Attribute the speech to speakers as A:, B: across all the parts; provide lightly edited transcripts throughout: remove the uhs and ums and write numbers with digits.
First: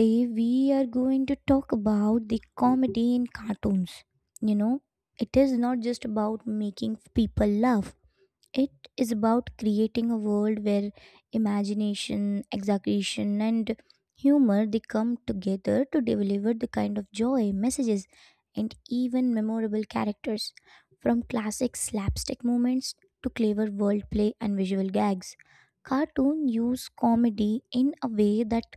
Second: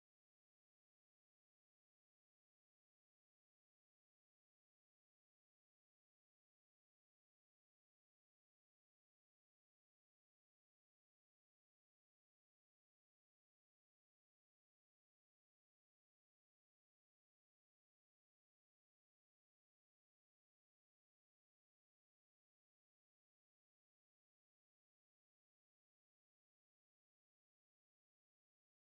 A: today we are going to talk about the comedy in cartoons. You know, it is not just about making people laugh. It is about creating a world where imagination, exaggeration, and humor they come together to deliver the kind of joy, messages, and even memorable characters. From classic slapstick moments to clever wordplay and visual gags, cartoon use comedy in a way that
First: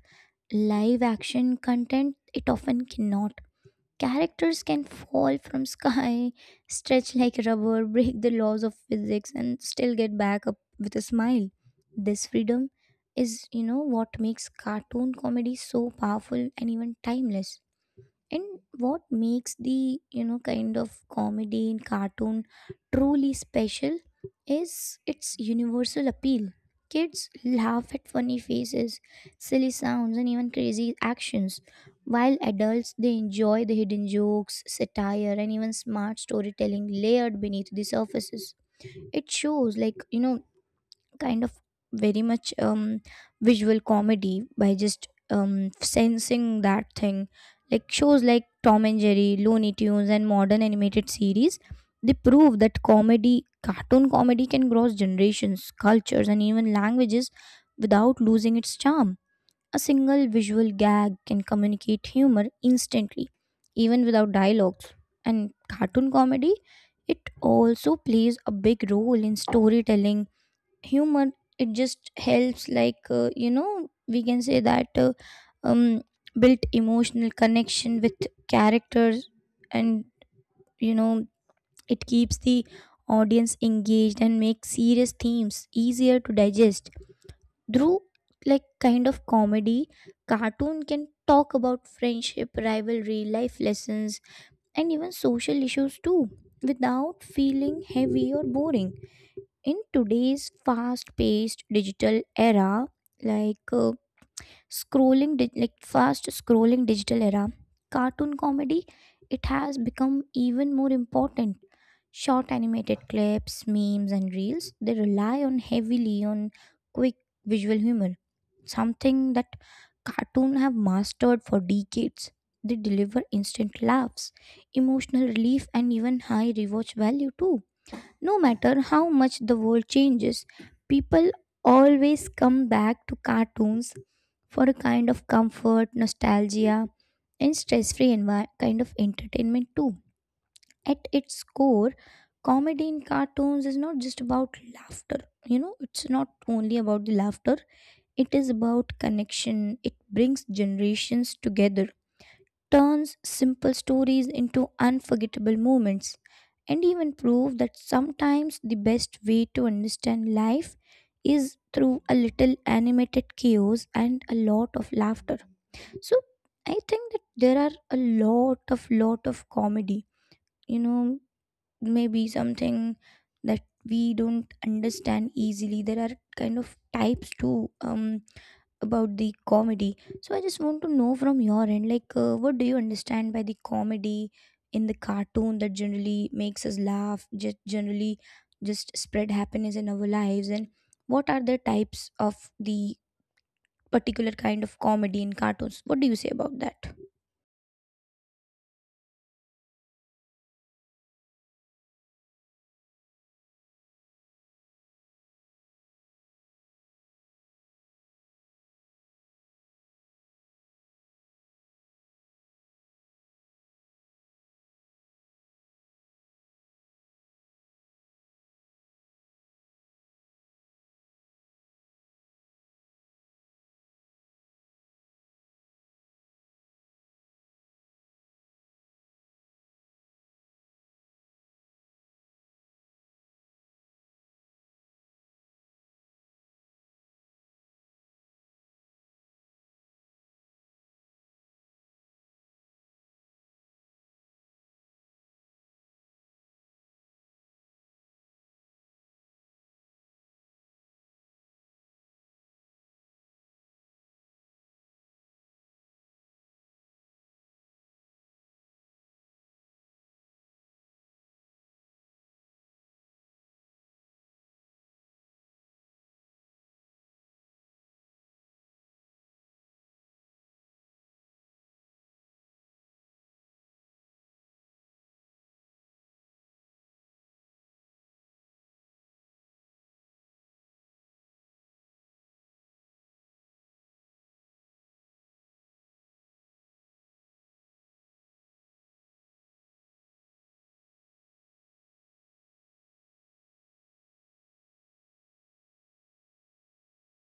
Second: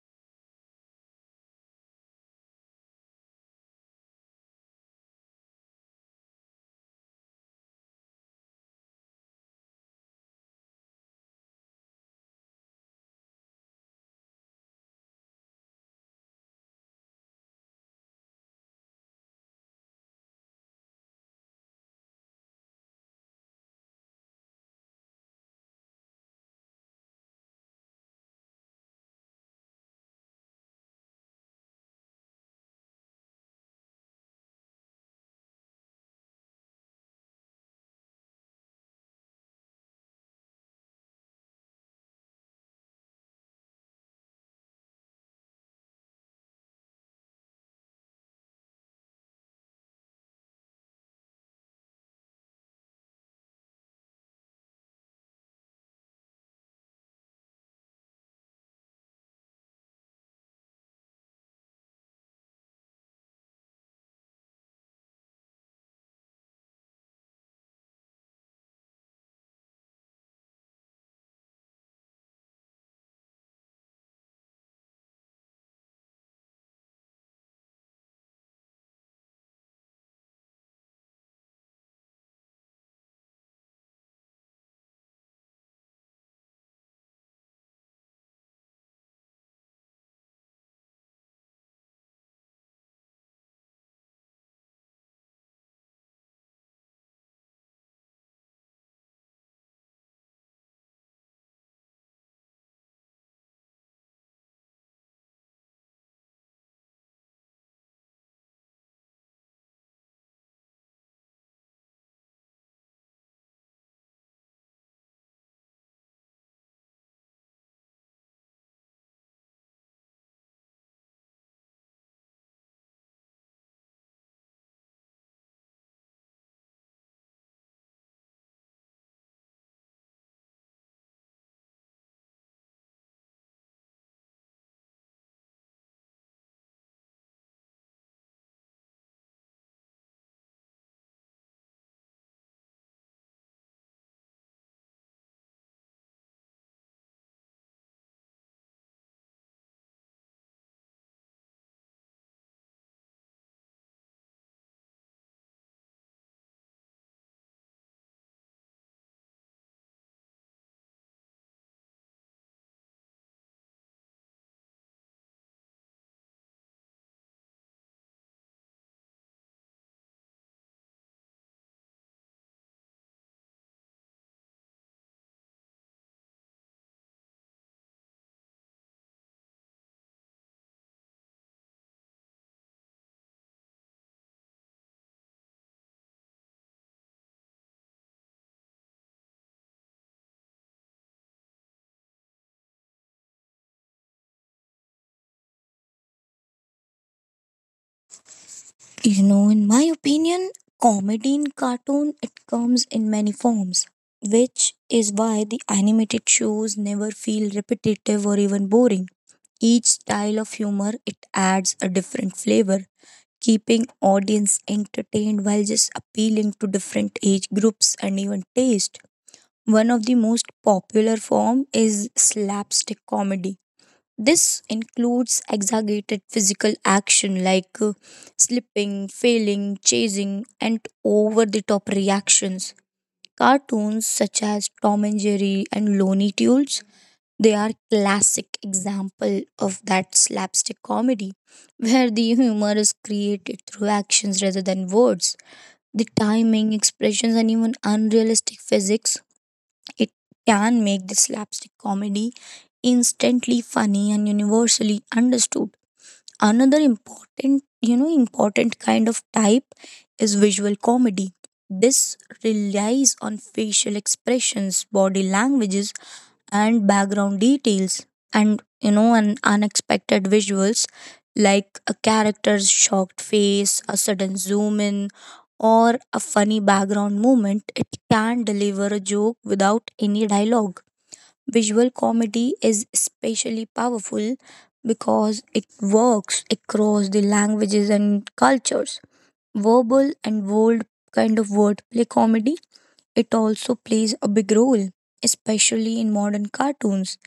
A: live action content it often cannot. Characters can fall from sky, stretch like rubber, break the laws of physics and still get back up with a smile. This freedom is, what makes cartoon comedy so powerful and even timeless, and what makes the kind of comedy in cartoon truly special is its universal appeal. Kids laugh at funny faces, silly sounds, and even crazy actions, while adults they enjoy the hidden jokes, satire, and even smart storytelling layered beneath the surfaces. It shows like kind of very much visual comedy by just sensing that thing. Like shows like Tom and Jerry, Looney Tunes, and modern animated series, they prove that comedy, cartoon comedy, can cross generations, cultures, and even languages without losing its charm. A single visual gag can communicate humor instantly, even without dialogues. And cartoon comedy, it also plays a big role in storytelling. Humor, it just helps like we can say that um built emotional connection with characters. And you know it keeps the audience engaged and makes serious themes easier to digest. Through like kind of comedy, cartoon can talk about friendship, rivalry, life lessons, and even social issues too, without feeling heavy or boring. In today's fast-paced digital era, like like fast scrolling digital era, cartoon comedy, it has become even more important. Short animated clips, memes, and reels, they rely on heavily on quick visual humor, something that cartoon have mastered for decades. They deliver instant laughs, emotional relief, and even high rewatch value too. No matter how much the world changes, people always come back to cartoons for a kind of comfort, nostalgia, and kind of entertainment too. At its core, comedy in cartoons is not just about laughter. You know, it's not only about the laughter, it is about connection. It brings generations together, turns simple stories into unforgettable moments, and even prove that sometimes the best way to understand life is through a little animated chaos and a lot of laughter. So I think that there are a lot of comedy. You know, maybe something that we don't understand easily. There are kind of types too. About the comedy. So I just want to know from your end, like, what do you understand by the comedy in the cartoon that generally makes us laugh, just generally just spread happiness in our lives, and what are the types of the particular kind of comedy in cartoons? What do you say about that?
B: You know, in my opinion, comedy in cartoon it comes in many forms, which is why the animated shows never feel repetitive or even boring. Each style of humor it adds a different flavor, keeping audience entertained while just appealing to different age groups and even taste. One of the most popular form is slapstick comedy. This includes exaggerated physical action like slipping, failing, chasing, and over the top reactions. Cartoons such as Tom and Jerry and Looney Tunes, they are classic example of that slapstick comedy where the humor is created through actions rather than words. The timing, expressions, and even unrealistic physics it can make the slapstick comedy instantly funny and universally understood. Another important kind of type is visual comedy. This relies on facial expressions, body languages, and background details, and you know and unexpected visuals like a character's shocked face, a sudden zoom in, or a funny background movement. It can deliver a joke without any dialogue. Visual comedy is especially powerful because it works across the languages and cultures. Verbal and bold kind of wordplay comedy, it also plays a big role, especially in modern cartoons.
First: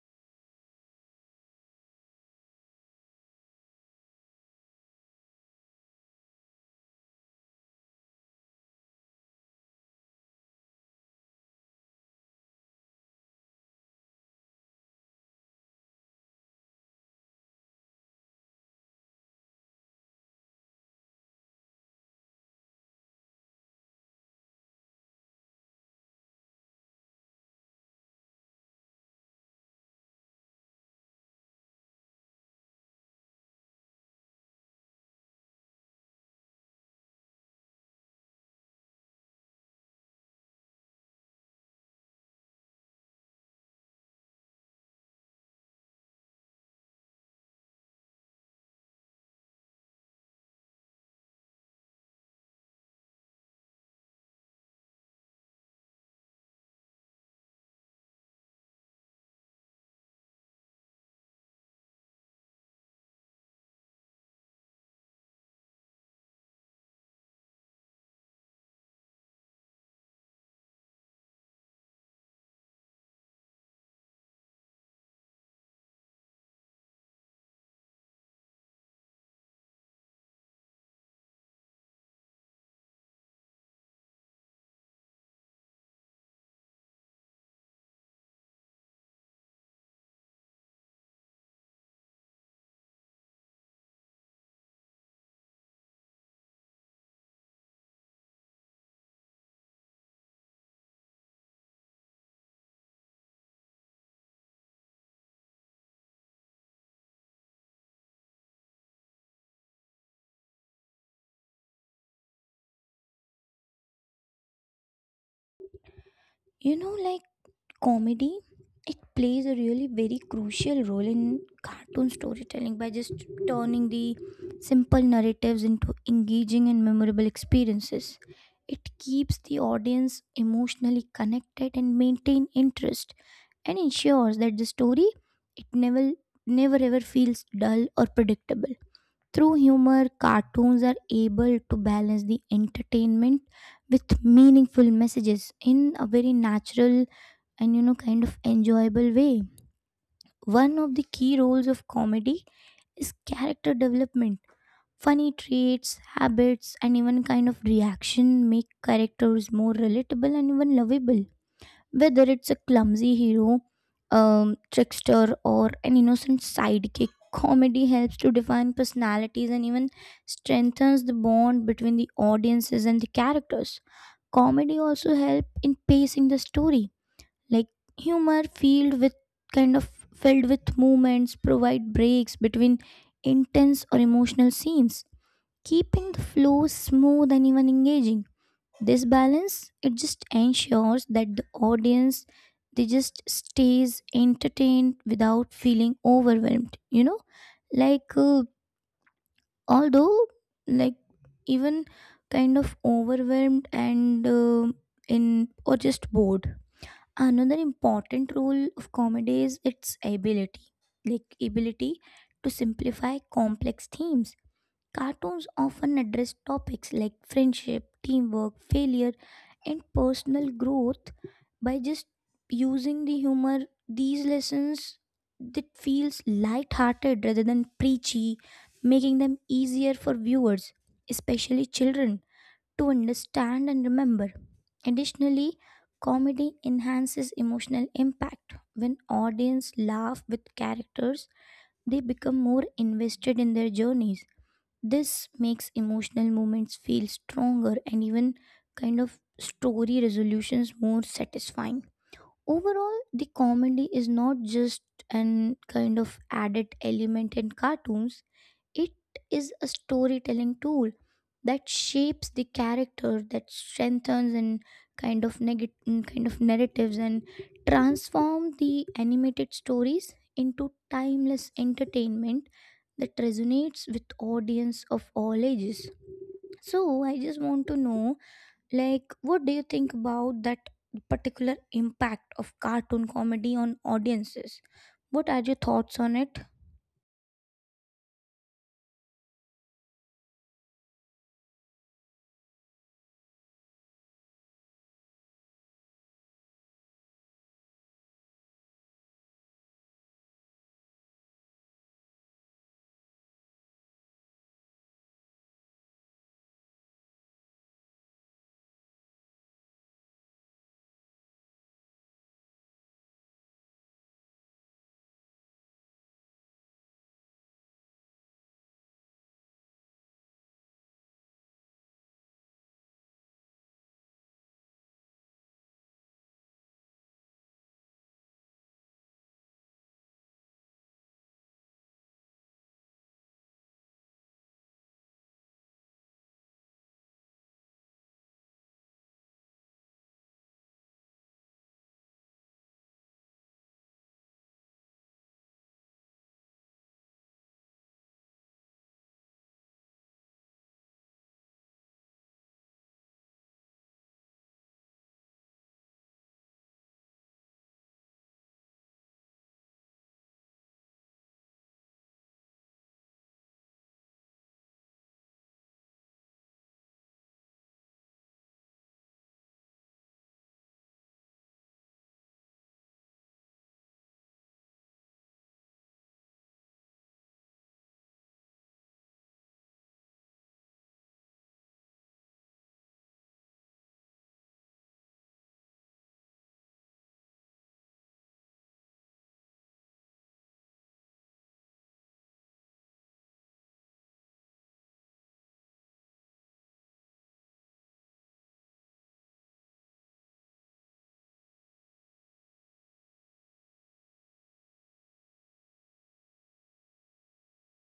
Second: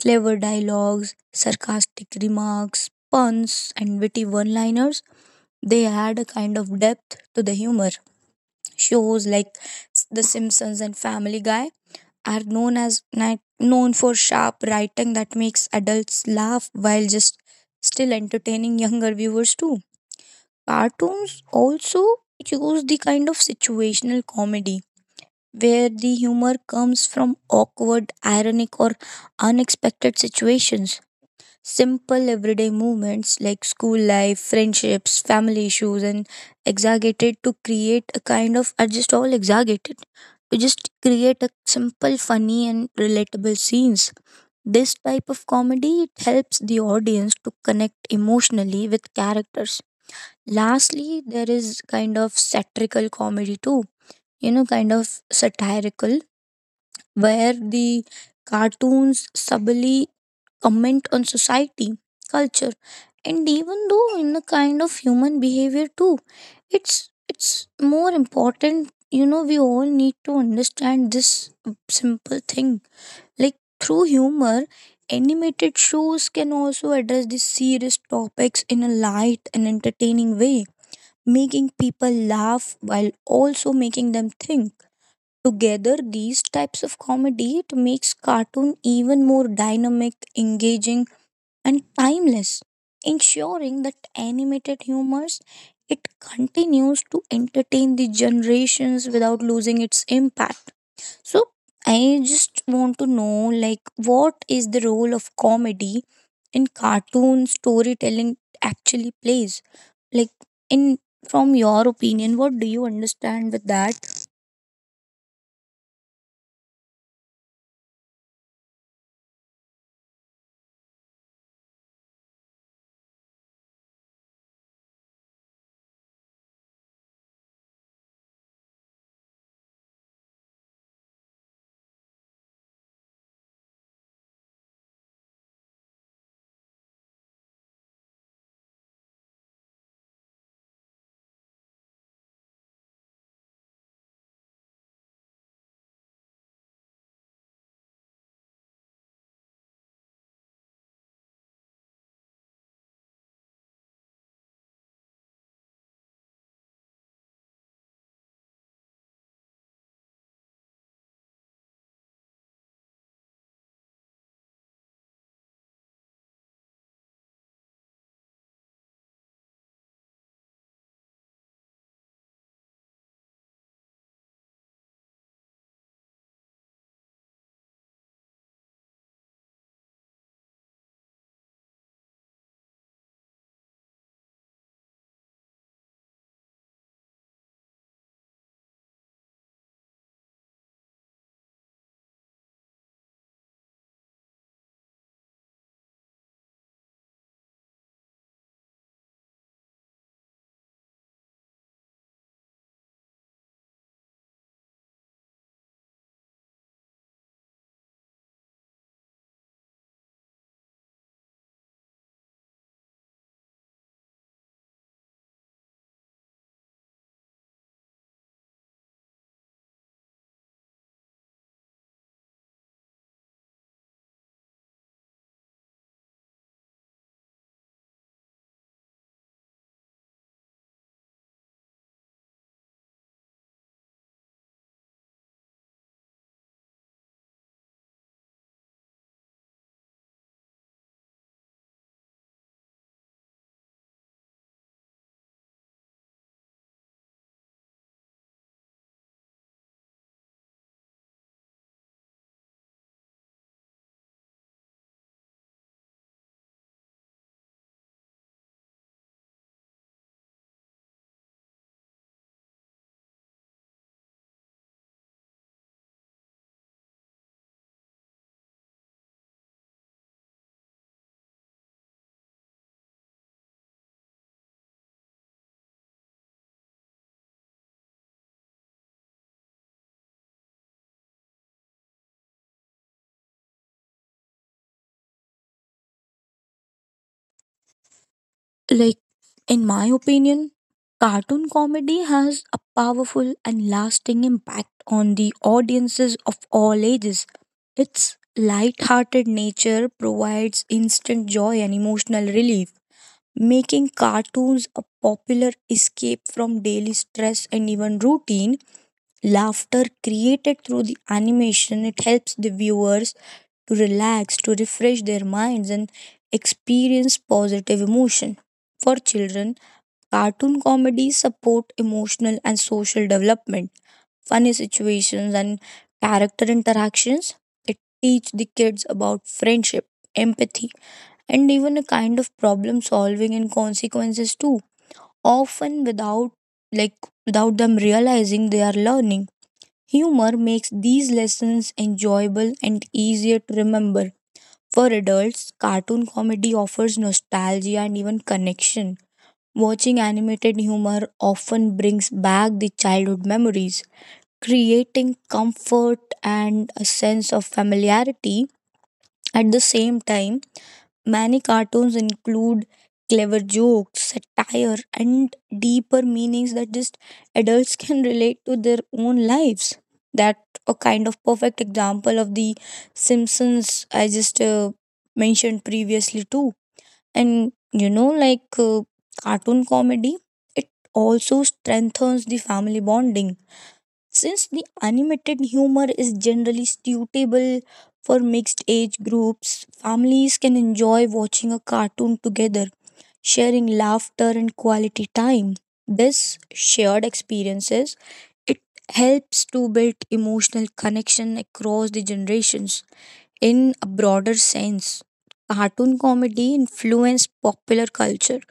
B: Clever dialogues, sarcastic remarks, puns, and witty one liners, they add a kind of depth to the humor. Shows like The Simpsons and Family Guy are known as known for sharp writing that makes adults laugh while just still entertaining younger viewers too. Cartoons also use the kind of situational comedy where the humor comes from awkward, ironic or unexpected situations. Simple everyday moments like school life, friendships, family issues, and exaggerated to create a kind of are just all exaggerated. To just create a simple, funny, and relatable scenes. This type of comedy it helps the audience to connect emotionally with characters. Lastly, there is kind of satirical comedy too. You know, kind of satirical where the cartoons subtly comment on society, culture, and even though in a kind of human behavior too. It's more important, you know, we all need to understand this simple thing. Like through humor, animated shows can also address these serious topics in a light and entertaining way, making people laugh while also making them think. Together, these types of comedy it makes cartoon even more dynamic, engaging, and timeless, ensuring that animated humors it continues to entertain the generations without losing its impact. So, I just want to know like what is the role of comedy in cartoon storytelling actually plays? Like in from your opinion, what do you understand with that?
A: You know, like comedy it plays a really very crucial role in cartoon storytelling by just turning the simple narratives into engaging and memorable experiences. It keeps the audience emotionally connected and maintain interest, and ensures that the story it never ever feels dull or predictable. Through humor, cartoons are able to balance the entertainment with meaningful messages in a very natural and kind of enjoyable way. One of the key roles of comedy is character development. Funny traits, habits, and even kind of reaction make characters more relatable and even lovable. Whether it's a clumsy hero, trickster, or an innocent sidekick, comedy helps to define personalities and even strengthens the bond between the audiences and the characters. Comedy also helps in pacing the story, like humor kind of filled with movements provide breaks between intense or emotional scenes, keeping the flow smooth and even engaging. This balance, it just ensures that the audience they just stays entertained without feeling overwhelmed, like although like even kind of overwhelmed and in or just bored. Another important role of comedy is its ability like ability to simplify complex themes. Cartoons often address topics like friendship, teamwork, failure, and personal growth. By just using the humor, these lessons that feels light-hearted rather than preachy, making them easier for viewers, especially children, to understand and remember. Additionally, comedy enhances emotional impact. When audience laugh with characters, they become more invested in their journeys. This makes emotional moments feel stronger and even kind of story resolutions more satisfying. Overall, the comedy is not just an kind of added element in cartoons, it is a storytelling tool that shapes the character, that strengthens and kind of negative kind of narratives and transform the animated stories into timeless entertainment that resonates with audience of all ages. So I just want to know, like, what do you think about that particular impact of cartoon comedy on audiences? What are your thoughts on it?
B: Like, in my opinion, cartoon comedy has a powerful and lasting impact on the audiences of all ages. Its light-hearted nature provides instant joy and emotional relief, making cartoons a popular escape from daily stress and even routine. Laughter created through the animation, it helps the viewers to relax, to refresh their minds and experience positive emotion. For children, cartoon comedies support emotional and social development. Funny situations and character interactions it teach the kids about friendship, empathy, and even a kind of problem solving and consequences too, often without, like, without them realizing they are learning. Humor makes these lessons enjoyable and easier to remember. For adults, cartoon comedy offers nostalgia and even connection. Watching animated humor often brings back the childhood memories, creating comfort and a sense of familiarity. At the same time, many cartoons include clever jokes, satire, and deeper meanings that just adults can relate to their own lives. That a kind of perfect example of the Simpsons I just mentioned previously too. And you know, like, cartoon comedy, it also strengthens the family bonding. Since the animated humor is generally suitable for mixed age groups, families can enjoy watching a cartoon together, sharing laughter and quality time. This shared experiences it helps to build emotional connection across the generations. In a broader sense, cartoon comedy influenced popular culture.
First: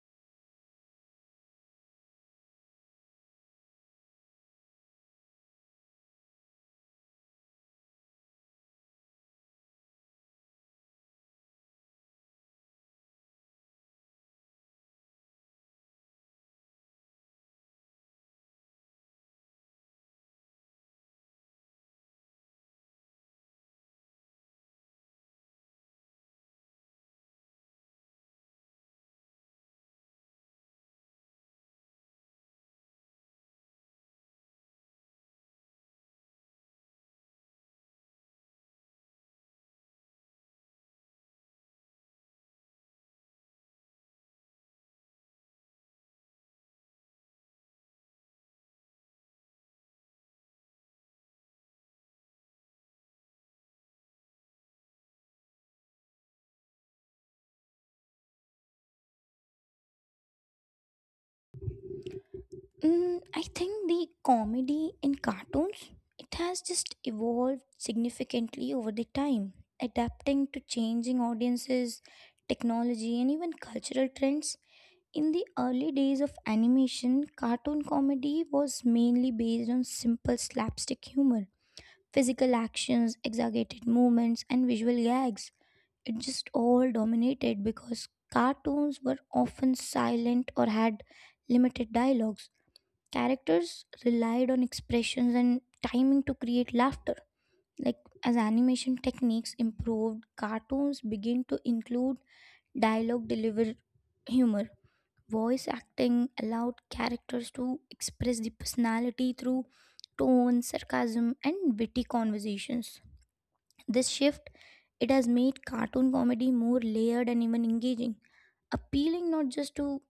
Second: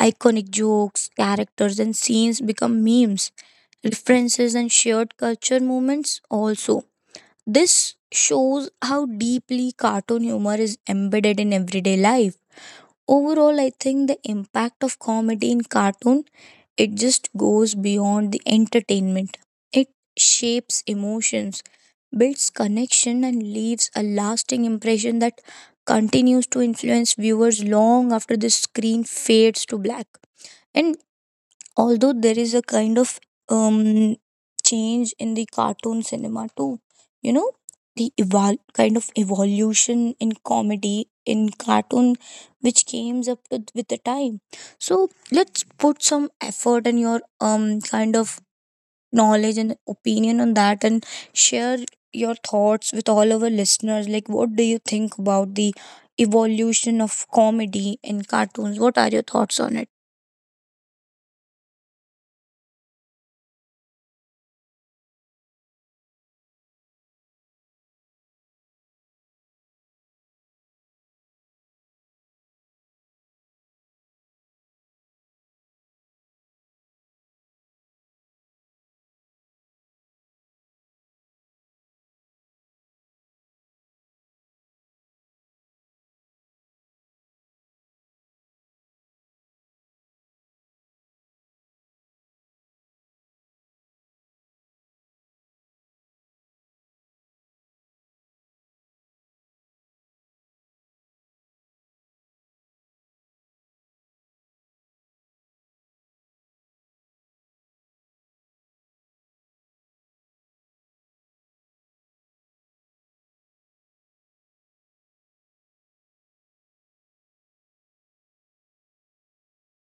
B: Iconic jokes, characters, and scenes become memes, references, and shared culture moments also. This shows how deeply cartoon humor is embedded in everyday life. Overall, I think the impact of comedy in cartoon it just goes beyond the entertainment. It shapes emotions, builds connection and leaves a lasting impression that continues to influence viewers long after the screen fades to black. And although there is a kind of um, change in the cartoon cinema too, you know, the kind of evolution in comedy in cartoon which came up with the time. So let's put some effort and your kind of knowledge and opinion on that and share your thoughts with all our listeners. Like, what do you think about the evolution of comedy in cartoons? What are your thoughts on it?
A: Mm, I think the comedy in cartoons it has just evolved significantly over the time, adapting to changing audiences, technology, and even cultural trends. In the early days of animation, cartoon comedy was mainly based on simple slapstick humor, physical actions, exaggerated movements, and visual gags. It just all dominated because cartoons were often silent or had limited dialogues. Characters relied on expressions and timing to create laughter. Like as animation techniques improved, cartoons began to include dialogue delivered humor. Voice acting allowed characters to express the personality through tone, sarcasm, and witty conversations. This shift, it has made cartoon comedy more layered and even engaging, appealing not just to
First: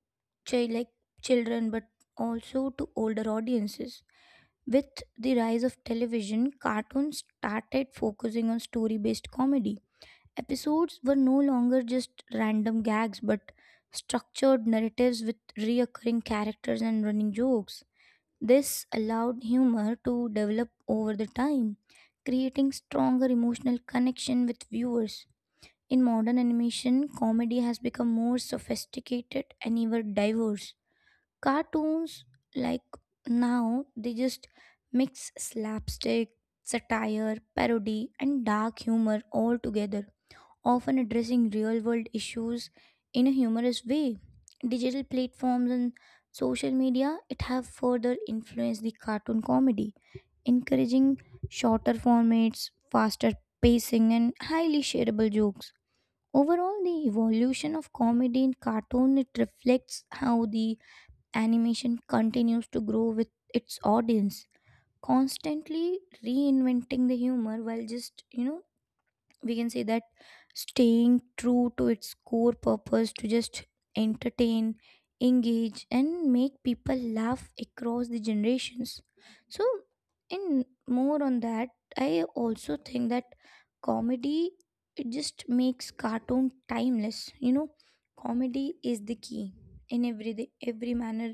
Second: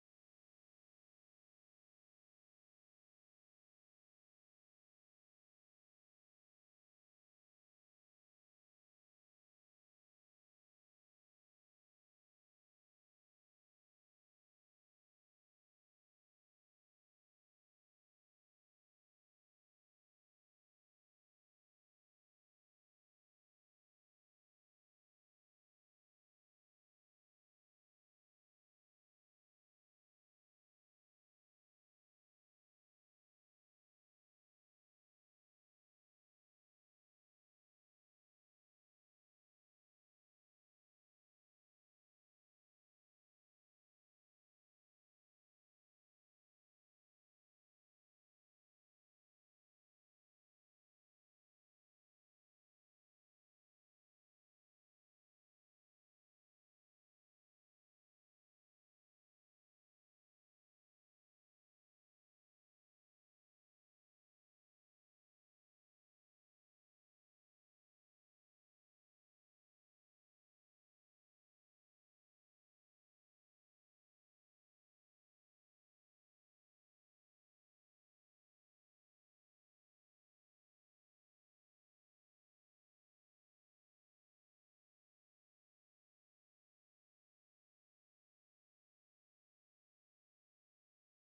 A: child like children but also to older audiences. With the rise of television, cartoons started focusing on story based comedy. Episodes were no longer just random gags but structured narratives with reoccurring characters and running jokes. This allowed humor to develop over the time, creating stronger emotional connection with viewers. In modern animation, comedy has become more sophisticated and even diverse. Cartoons, like now, they just mix slapstick, satire, parody, and dark humor all together, often addressing real world issues in a humorous way. Digital platforms and social media it have further influenced the cartoon comedy, encouraging shorter formats, faster pacing, and highly shareable jokes. Overall, the evolution of comedy in cartoon it reflects how the animation continues to grow with its audience, constantly reinventing the humor while just, we can say that staying true to its core purpose, to just entertain, engage, and make people laugh across the generations. So in more on that, I also think that comedy it just makes cartoon timeless. You know, comedy is the key in every manner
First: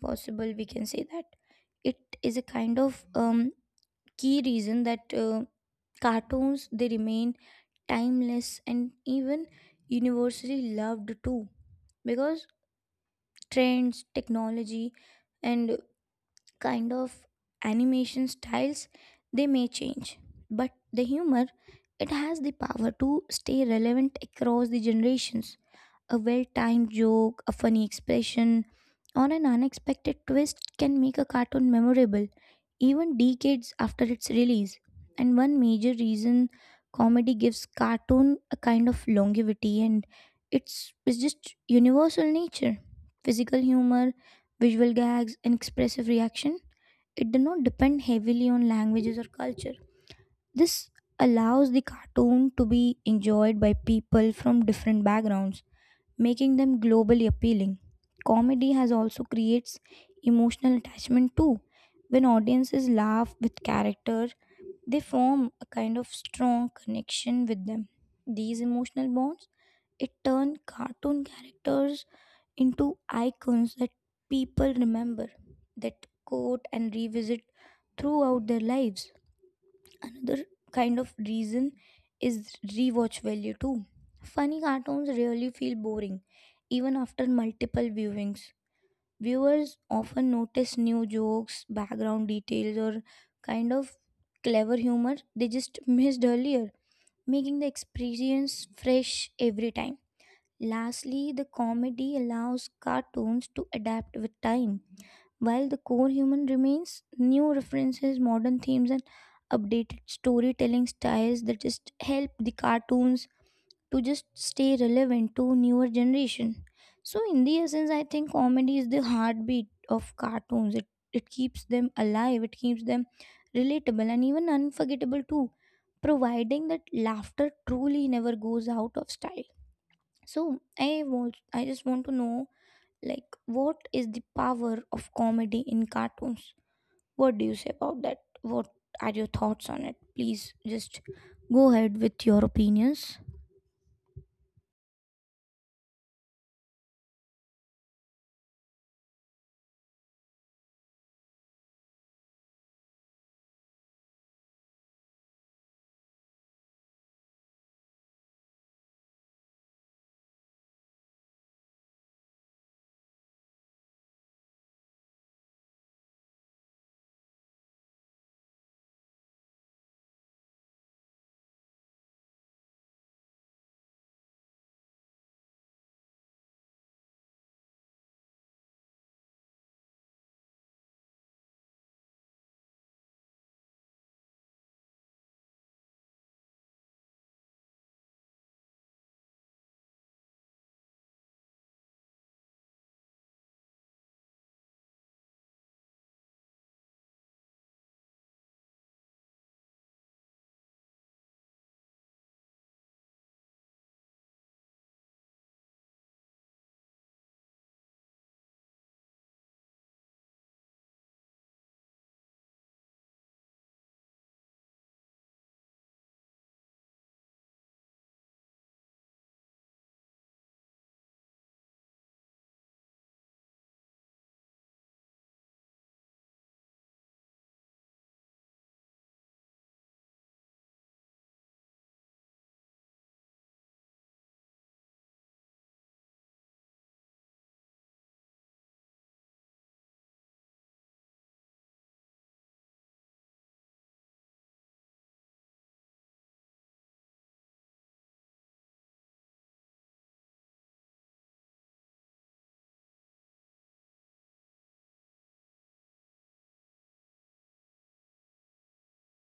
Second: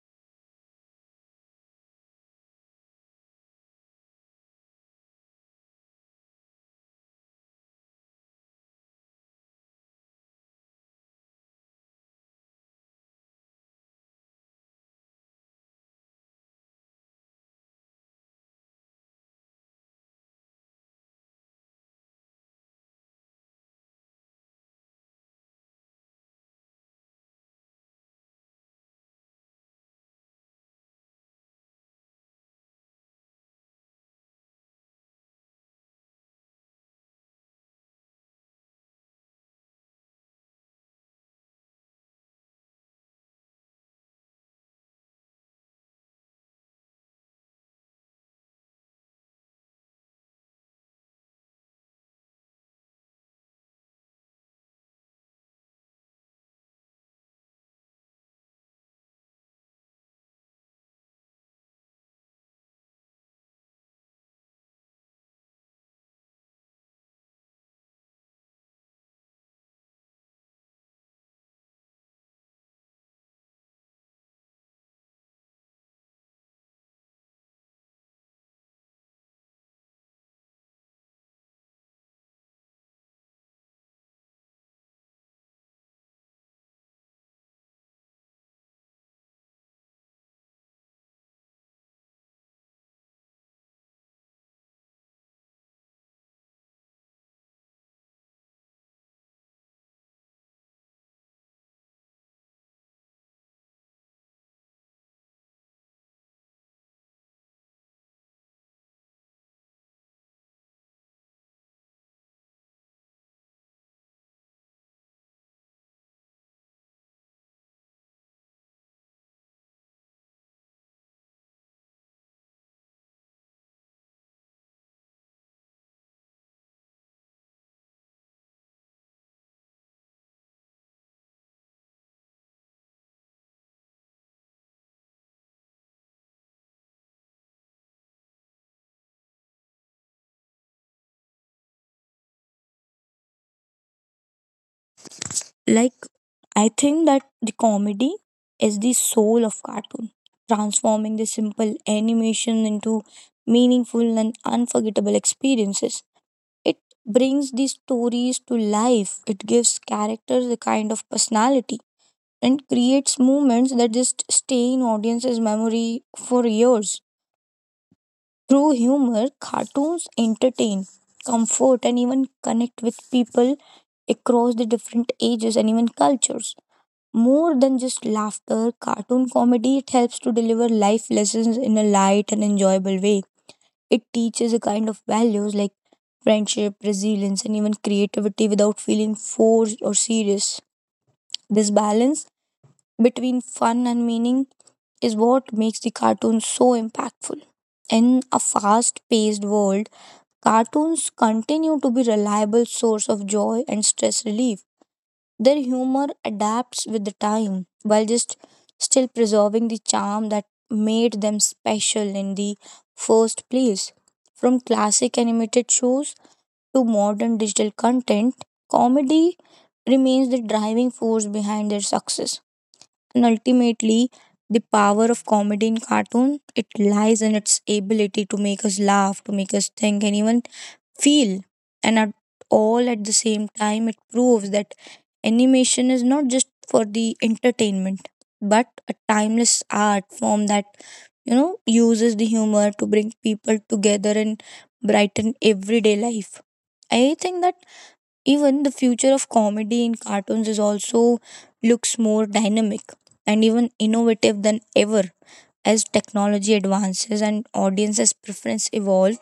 A: possible, we can say that. It is a kind of key reason that cartoons they remain timeless and even universally loved too, because trends, technology, and kind of animation styles, they may change, but the humor it has the power to stay relevant across the generations. A well timed joke, a funny expression, or an unexpected twist can make a cartoon memorable even decades after its release. And one major reason comedy gives cartoon a kind of longevity and it's just universal nature. Physical humor, visual gags, and expressive reaction, it does not depend heavily on languages or culture. This allows the cartoon to be enjoyed by people from different backgrounds, making them globally appealing. Comedy has also creates emotional attachment too. When audiences laugh with character, they form a kind of strong connection with them. These emotional bonds it turn cartoon characters into icons that people remember, that quote and revisit throughout their lives. Another kind of reason is rewatch value too. Funny cartoons rarely feel boring, even after multiple viewings. Viewers often notice new jokes, background details, or kind of clever humor they just missed earlier, making the experience fresh every time. Lastly, the comedy allows cartoons to adapt with time while the core human remains, new references, modern themes, and updated storytelling styles that just help the cartoons to just stay relevant to newer generation. So in the essence, I think comedy is the heartbeat of cartoons. It keeps them alive. It keeps them relatable and even unforgettable too, providing that laughter truly never goes out of style. So I just want to know, like, what is the power of comedy in cartoons? What do you say about that? What are your thoughts on it? Please just go ahead with your opinions.
B: Like I think that the comedy is the soul of cartoon, transforming the simple animation into meaningful and unforgettable experiences. It brings these stories to life. It gives characters a kind of personality and creates moments that just stay in audiences' memory for years. Through humor, cartoons entertain, comfort, and even connect with people across the different ages and even cultures. More than just laughter, cartoon comedy it helps to deliver life lessons in a light and enjoyable way. It teaches a kind of values like friendship, resilience, and even creativity without feeling forced or serious. This balance between fun and meaning is what makes the cartoon so impactful. In a fast paced world, cartoons continue to be reliable source of joy and stress relief. Their humor adapts with the time while just still preserving the charm that made them special in the first place. From classic animated shows to modern digital content, comedy remains the driving force behind their success. And ultimately, the power of comedy in cartoon, it lies in its ability to make us laugh, to make us think, and even feel. And at all at the same time, it proves that animation is not just for the entertainment, but a timeless art form that, you know, uses the humor to bring people together and brighten everyday life. I think that even the future of comedy in cartoons is also looks more dynamic and even innovative than ever. As technology advances and audiences' preference evolve,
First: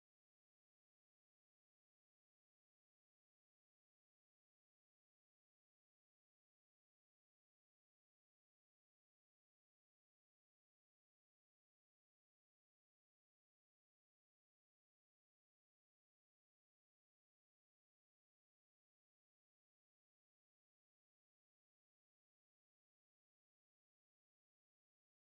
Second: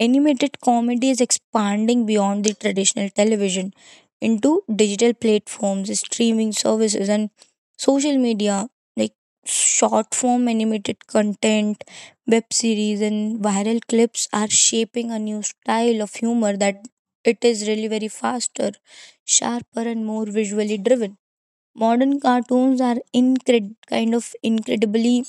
B: animated comedy is expanding beyond the traditional television into digital platforms, streaming services, and social media, like short form animated content. Web series and viral clips are shaping a new style of humor that it is really very faster, sharper, and more visually driven. Modern cartoons are kind of incredibly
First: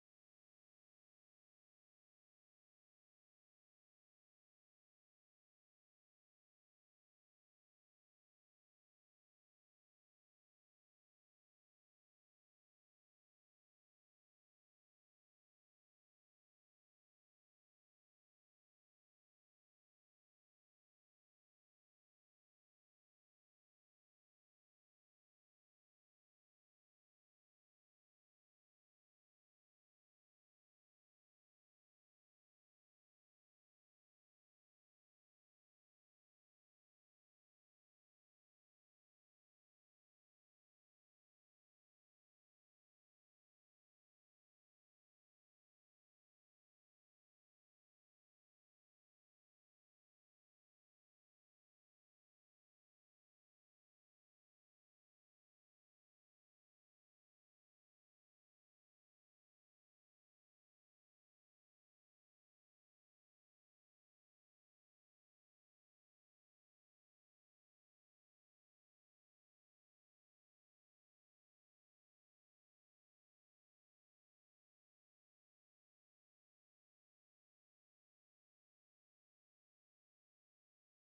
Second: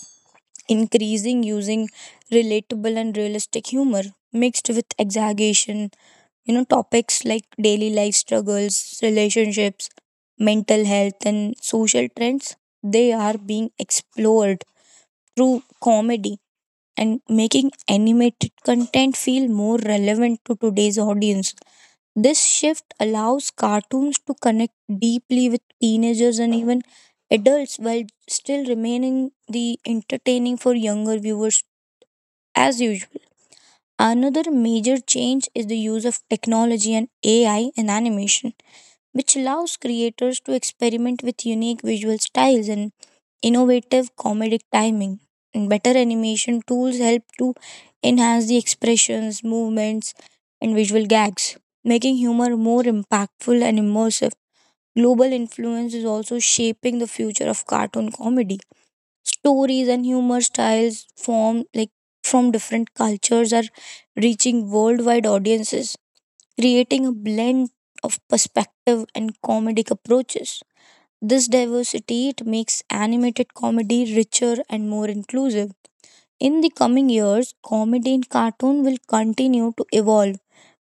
B: increasing using relatable and realistic humor mixed with exaggeration. You know, topics like daily life struggles, relationships, mental health, and social trends, they are being explored through comedy and making animated content feel more relevant to today's audience. This shift allows cartoons to connect deeply with teenagers and even adults while still remaining the entertaining for younger viewers as usual. Another major change is the use of technology and AI in animation which allows creators to experiment with unique visual styles and innovative comedic timing. And better animation tools help to enhance the expressions, movements, and visual gags, making humor more impactful and immersive. Global influence is also shaping the future of cartoon comedy. Stories and humor styles form like from different cultures are reaching worldwide audiences creating a blend of perspective and comedic approaches. This diversity it makes animated comedy richer and more inclusive. In the coming years, comedy in cartoon will continue to evolve,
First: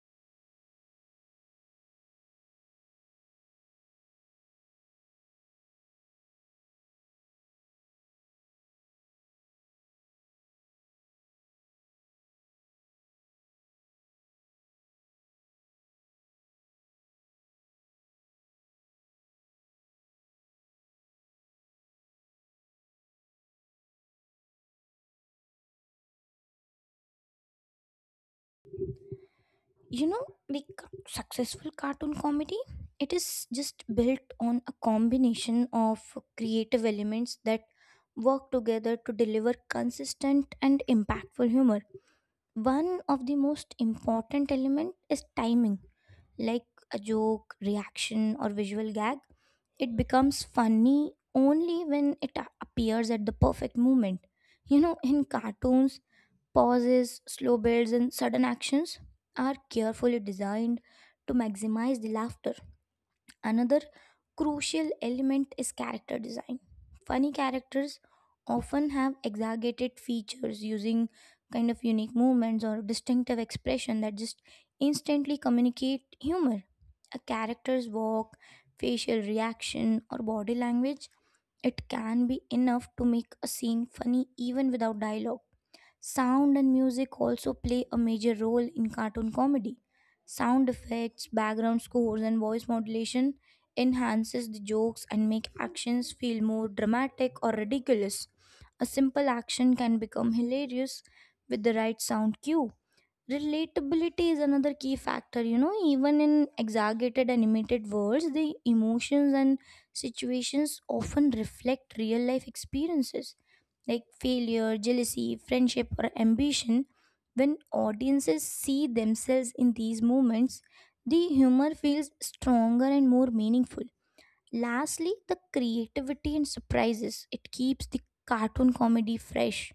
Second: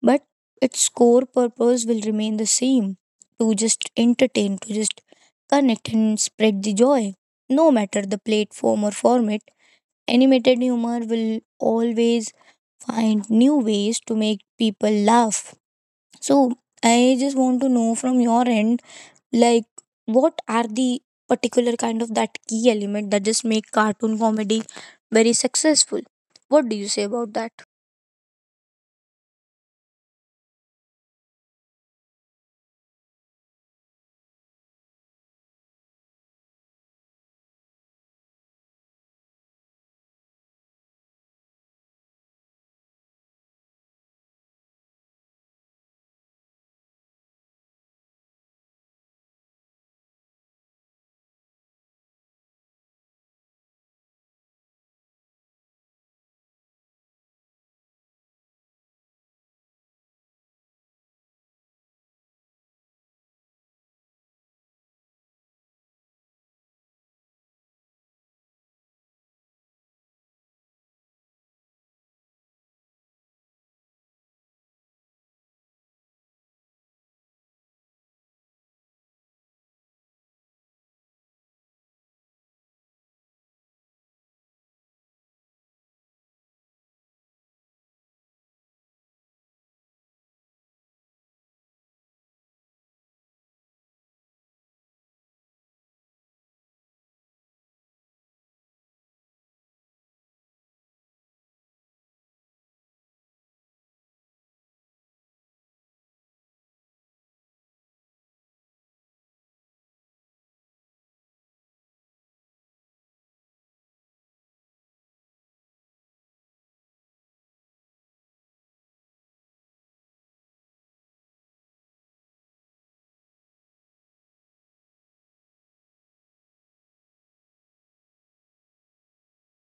B: but its core purpose will remain the same, to just entertain, to just connect and spread the joy. No matter the platform or format, animated humor will always find new ways to make people laugh. So I just want to know from your end, like what are the particular kind of that key element that just make cartoon comedy very successful? What do you say about that?
A: You know, the successful cartoon comedy, it is just built on a combination of creative elements that work together to deliver consistent and impactful humor. One of the most important element is timing, like a joke, reaction, or visual gag. It becomes funny only when it appears at the perfect moment. You know, in cartoons, pauses, slow builds, and sudden actions are carefully designed to maximize the laughter. Another crucial element is character design. Funny characters often have exaggerated features using kind of unique movements or distinctive expression that just instantly communicate humor. A character's walk, facial reaction, or body language it can be enough to make a scene funny even without dialogue. Sound and music also play a major role in cartoon comedy. Sound effects, background scores, and voice modulation enhances the jokes and make actions feel more dramatic or ridiculous. A simple action can become hilarious with the right sound cue. Relatability is another key factor, you know, even in exaggerated animated worlds, the emotions and situations often reflect real life experiences like failure, jealousy, friendship, or ambition. When audiences see themselves in these moments, the humor feels stronger and more meaningful. Lastly, the creativity and surprises. It keeps the cartoon comedy fresh.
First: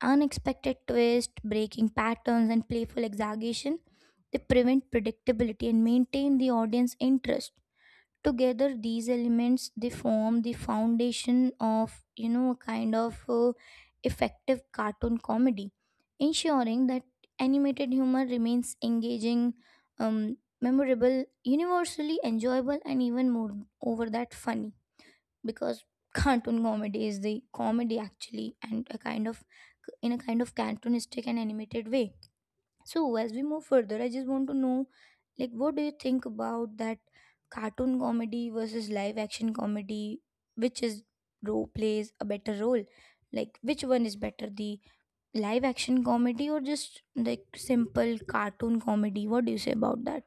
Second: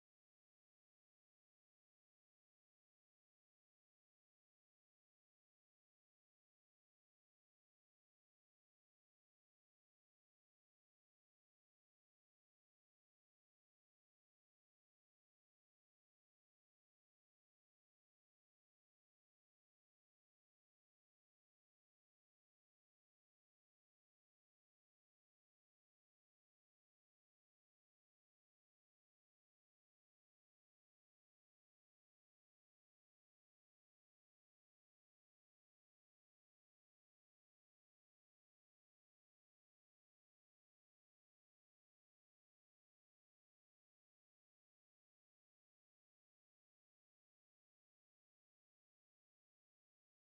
A: Unexpected twists, breaking patterns, and playful exaggeration, they prevent predictability and maintain the audience interest. Together, these elements they form the foundation of a kind of effective cartoon comedy, ensuring that animated humor remains engaging, memorable, universally enjoyable, and even more over that funny because cartoon comedy is the comedy actually and a kind of in a kind of cartoonistic and animated way. So as we move further, I just want to know like what do you think about that, cartoon comedy versus live action comedy? Which is, role plays a better role, like which one is better, the live action comedy or just like simple cartoon comedy? What do you say about that?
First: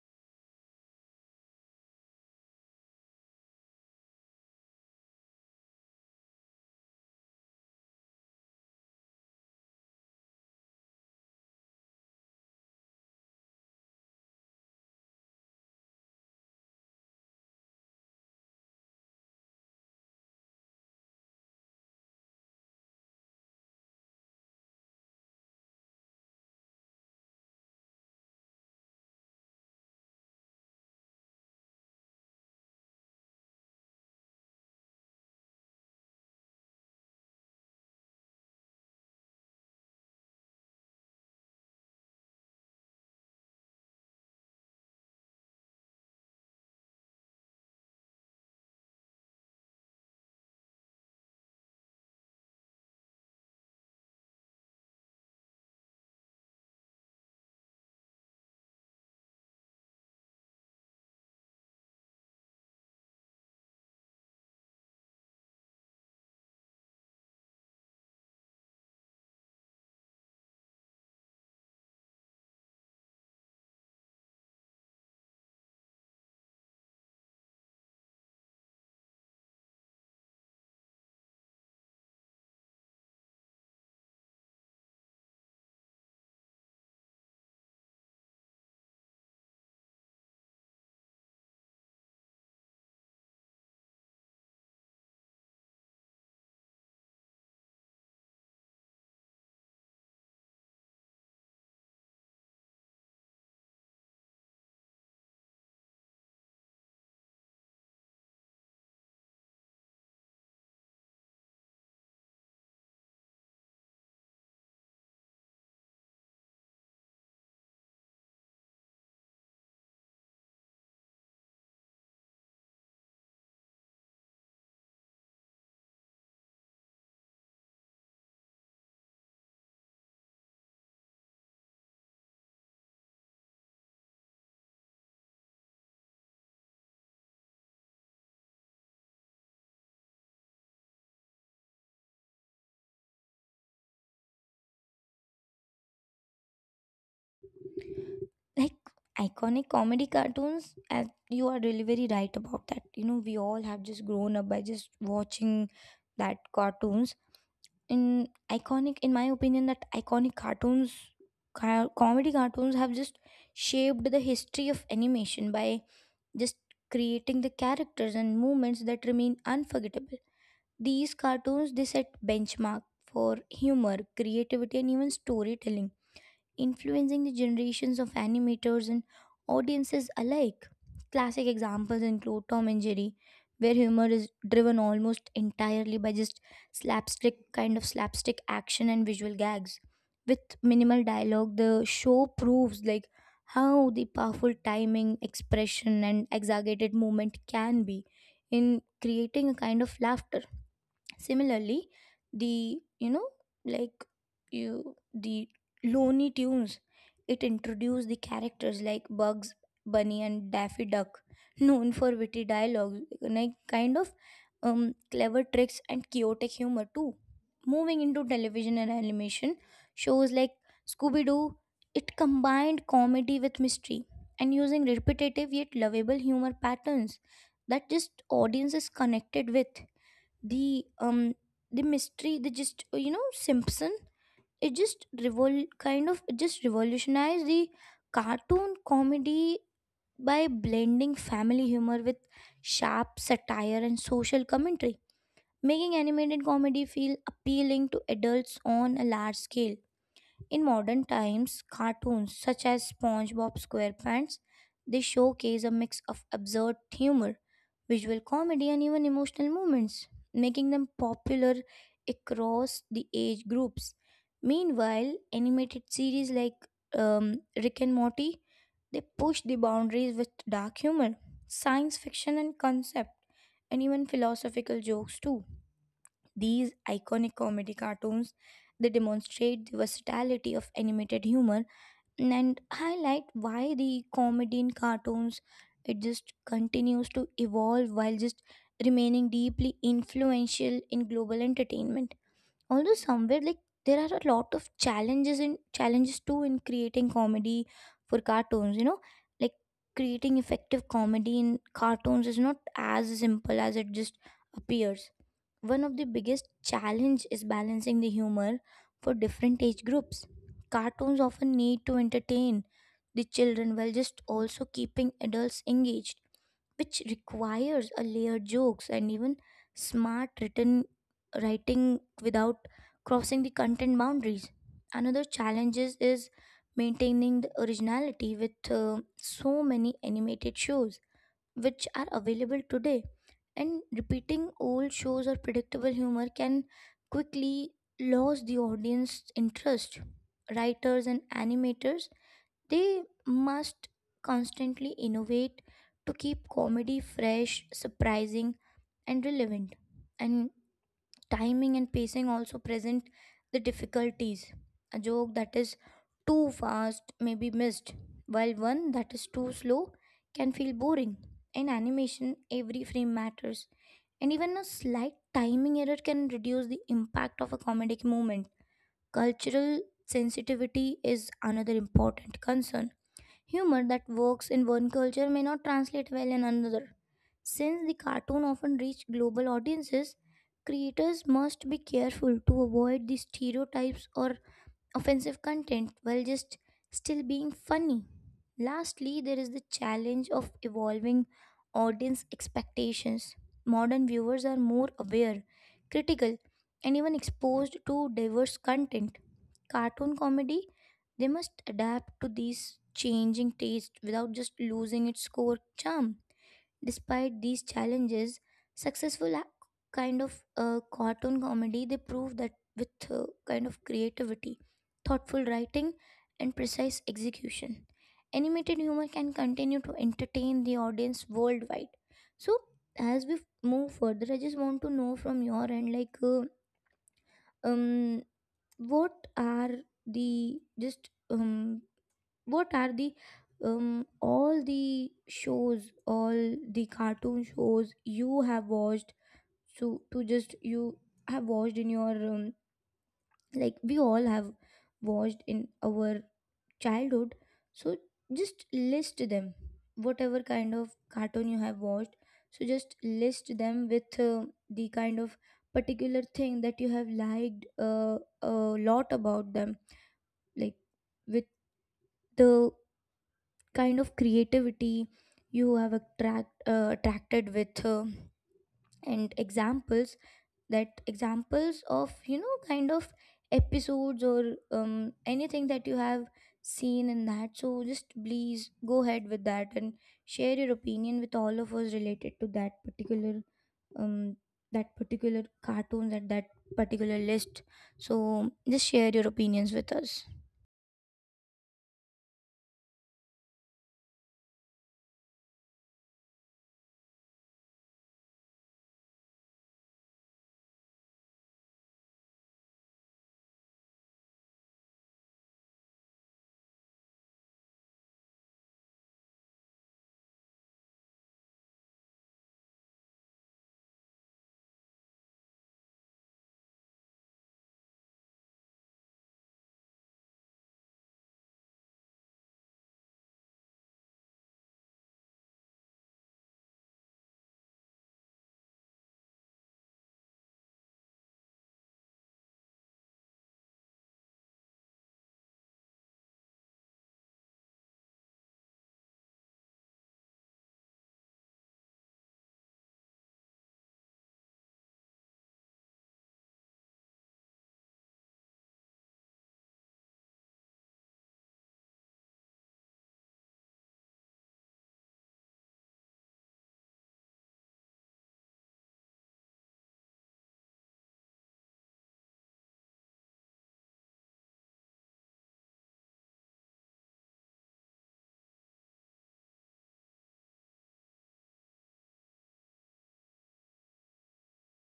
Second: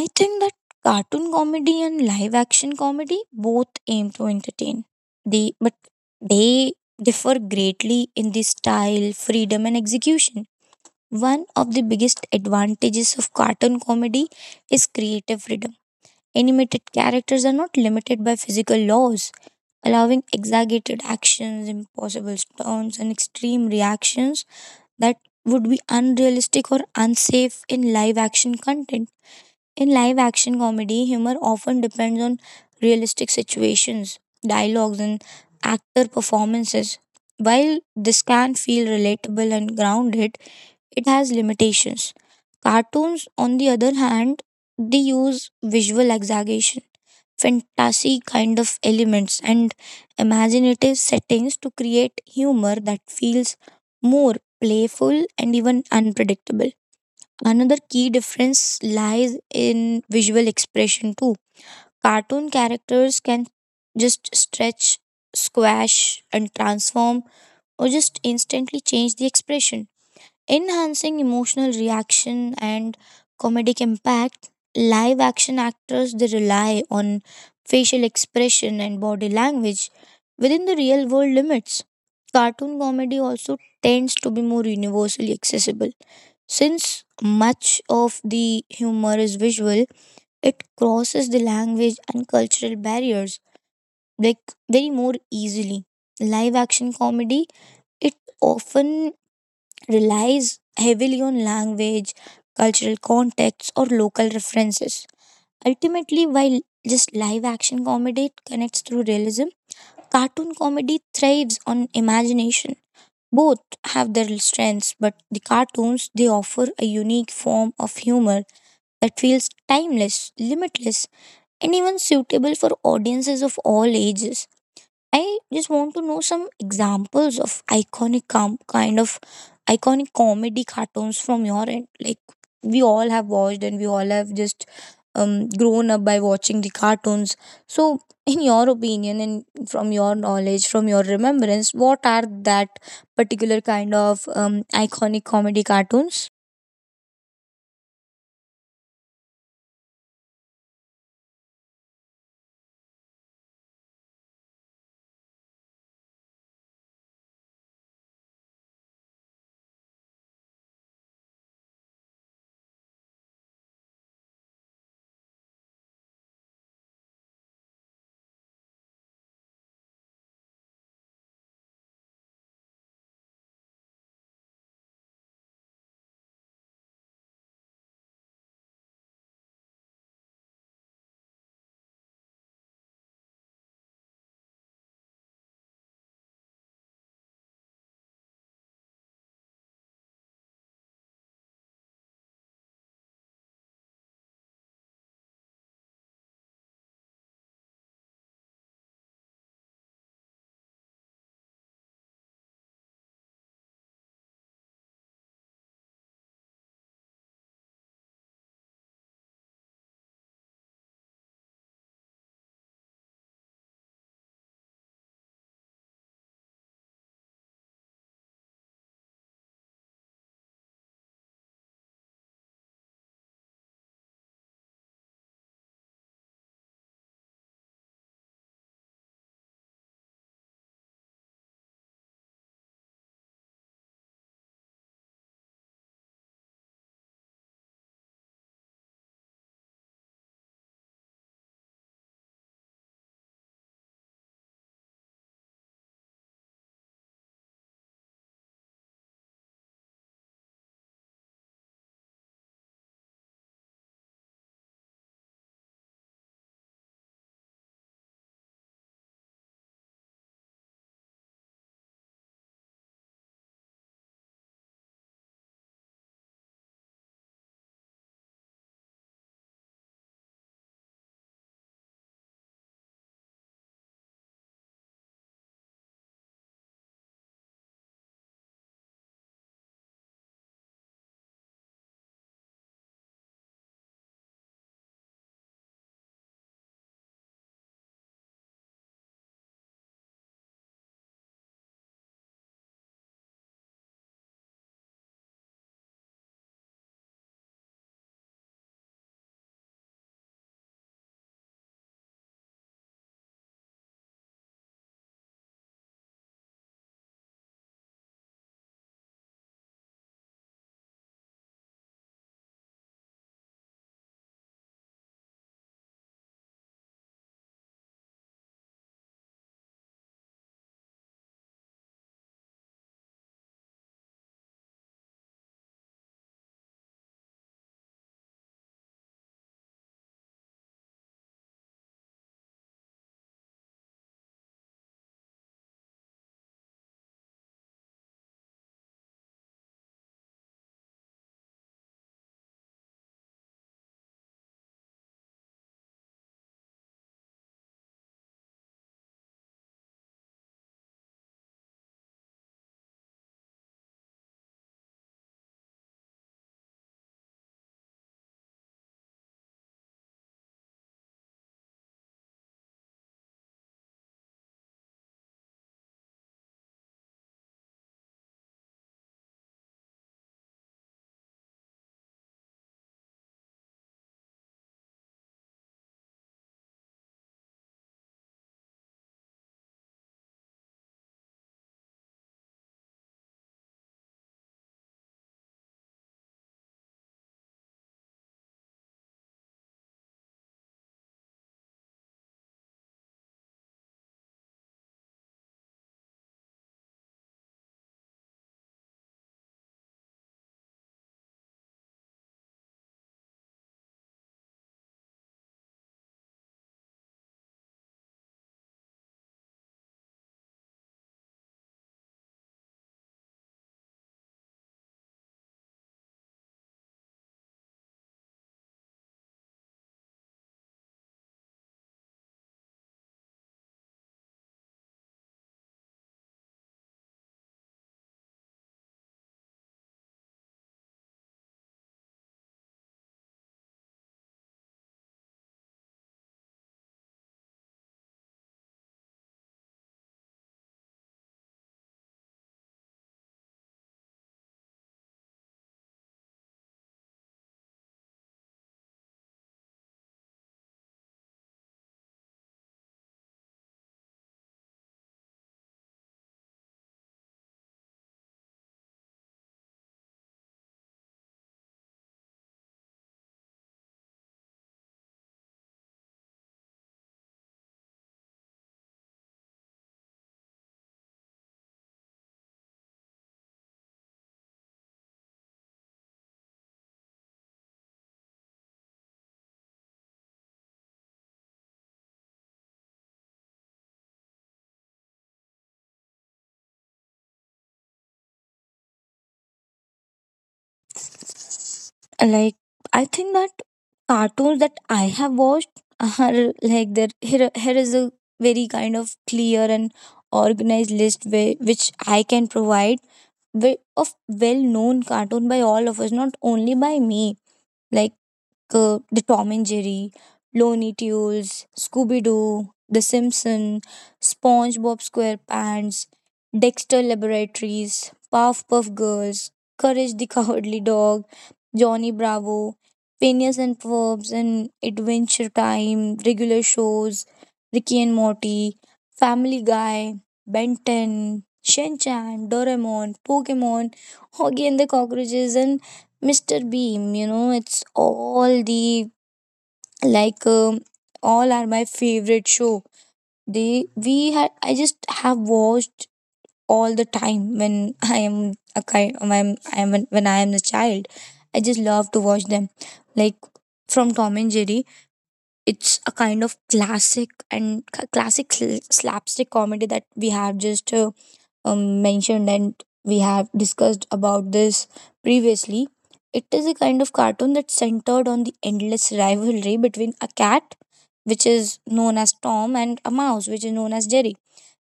B: I think that cartoon comedy and live action comedy both aim to entertain. They but they differ greatly in the style, freedom and execution. One of the biggest advantages of cartoon comedy is creative freedom. Animated characters are not limited by physical laws, allowing exaggerated actions, impossible stunts, and extreme reactions that would be unrealistic or unsafe in live action content. In live action comedy, humor often depends on realistic situations, dialogues, and actor performances. While this can feel relatable and grounded, it has limitations. Cartoons, on the other hand, they use visual exaggeration, fantasy kind of elements and imaginative settings to create humor that feels more playful and even unpredictable. Another key difference lies in visual expression too. Cartoon characters can just stretch, squash, and transform, or just instantly change the expression enhancing emotional reaction and comedic impact. Live action actors they rely on facial expression and body language within the real world limits. Cartoon comedy also tends to be more universally accessible. Since much of the humor is visual, it crosses the language and cultural barriers like very more easily. Live action comedy, it often relies heavily on language, cultural context, or local references. Ultimately, while just live action comedy connects through realism, cartoon comedy thrives on imagination. Both have their strengths, but the cartoons they offer a unique form of humor that feels timeless, limitless, and even suitable for audiences of all ages. I just want to know some examples of iconic iconic comedy cartoons from your end. Like, we all have watched and we all have just grown up by watching the cartoons. So, in your opinion and from your knowledge, from your remembrance, what are that particular kind of iconic comedy cartoons?
A: Like iconic comedy cartoons, as you are really very right about that, you know, we all have just grown up by just watching that cartoons. In iconic, in my opinion, that iconic cartoons comedy cartoons have just shaped the history of animation by just creating the characters and moments that remain unforgettable. These cartoons they set benchmark for humor, creativity, and even storytelling, influencing the generations of animators and audiences alike. Classic examples include Tom and Jerry, where humor is driven almost entirely by just slapstick, kind of slapstick action and visual gags. With minimal dialogue, the show proves like how the powerful timing, expression, and exaggerated movement can be in creating a kind of laughter. Similarly, the you know like you the Looney Tunes, it introduced the characters like Bugs Bunny and Daffy Duck, known for witty dialogue, like kind of clever tricks and chaotic humor too. Moving into television and animation, shows like Scooby Doo, it combined comedy with mystery and using repetitive yet lovable humor patterns that just audiences connected with. The um the mystery, the just you know, Simpson, it just revol kind of it just revolutionized the cartoon comedy by blending family humor with sharp satire and social commentary, making animated comedy feel appealing to adults on a large scale. In modern times, cartoons such as SpongeBob SquarePants, they showcase a mix of absurd humor, visual comedy, and even emotional moments, making them popular across the age groups. Meanwhile, animated series like Rick and Morty, they push the boundaries with dark humor, science fiction and concept, and even philosophical jokes too. These iconic comedy cartoons they demonstrate the versatility of animated humor and highlight why the comedy in cartoons, it just continues to evolve while just remaining deeply influential in global entertainment. Although somewhere like there are a lot of challenges too in creating comedy for cartoons, you know, like creating effective comedy in cartoons is not as simple as it just appears. One of the biggest challenge is balancing the humor for different age groups. Cartoons often need to entertain the children while just also keeping adults engaged, which requires a layered jokes and even smart written writing without crossing the content boundaries. Another challenge is maintaining the originality with so many animated shows which are available today. And repeating old shows or predictable humor can quickly lose the audience interest. Writers and animators they must constantly innovate to keep comedy fresh, surprising, and relevant. And timing and pacing also present the difficulties. A joke that is too fast may be missed, while one that is too slow can feel boring. In animation, every frame matters, and even a slight timing error can reduce the impact of a comedic moment. Cultural sensitivity is another important concern. Humor that works in one culture may not translate well in another. Since the cartoon often reached global audiences, creators must be careful to avoid the stereotypes or offensive content while just still being funny. Lastly, there is the challenge of evolving audience expectations. Modern viewers are more aware, critical, and even exposed to diverse content. Cartoon comedy, they must adapt to these changing tastes without just losing its core charm. Despite these challenges, successful cartoon comedy they prove that with kind of creativity, thoughtful writing, and precise execution, animated humor can continue to entertain the audience worldwide. So, as we move further, I just want to know from your end, like, um, what are the just um the all the shows all the cartoon shows you have watched, so to just you have watched in your like we all have watched in our childhood, so just list them, whatever kind of cartoon you have watched, so just list them with the kind of particular thing that you have liked a lot about them, like with the kind of creativity you have attracted with and examples, that examples of you know kind of episodes or anything that you have seen in that. So just please go ahead with that and share your opinion with all of us related to um that particular cartoons and that particular list. So just share your opinions with us.
B: Like, I think that cartoons that I have watched are like there. Here is a very kind of clear and organized list where, which I can provide of well known cartoon by all of us, not only by me. Like, like, the Tom and Jerry, Looney Tunes, Scooby Doo, The Simpson, SpongeBob SquarePants, Dexter Laboratories, Puff Girls, Courage the Cowardly Dog, Johnny Bravo, Phineas and Ferb's and Adventure Time, regular shows, Ricky and Morty, Family Guy, Ben 10, Shin Chan, Doraemon, Pokemon, Hoggy and the Cockroaches, and Mr. Beam, you know, it's all the like um, all are my favorite show. They we had I just have watched all the time when I am a kind when I'm, I am when I am a child. I just love to watch them, like from Tom and Jerry. It's a kind of classic and classic slapstick comedy that we have just mentioned and we have discussed about this previously. It is a kind of cartoon that's centered on the endless rivalry between a cat, which is known as Tom, and a mouse, which is known as Jerry.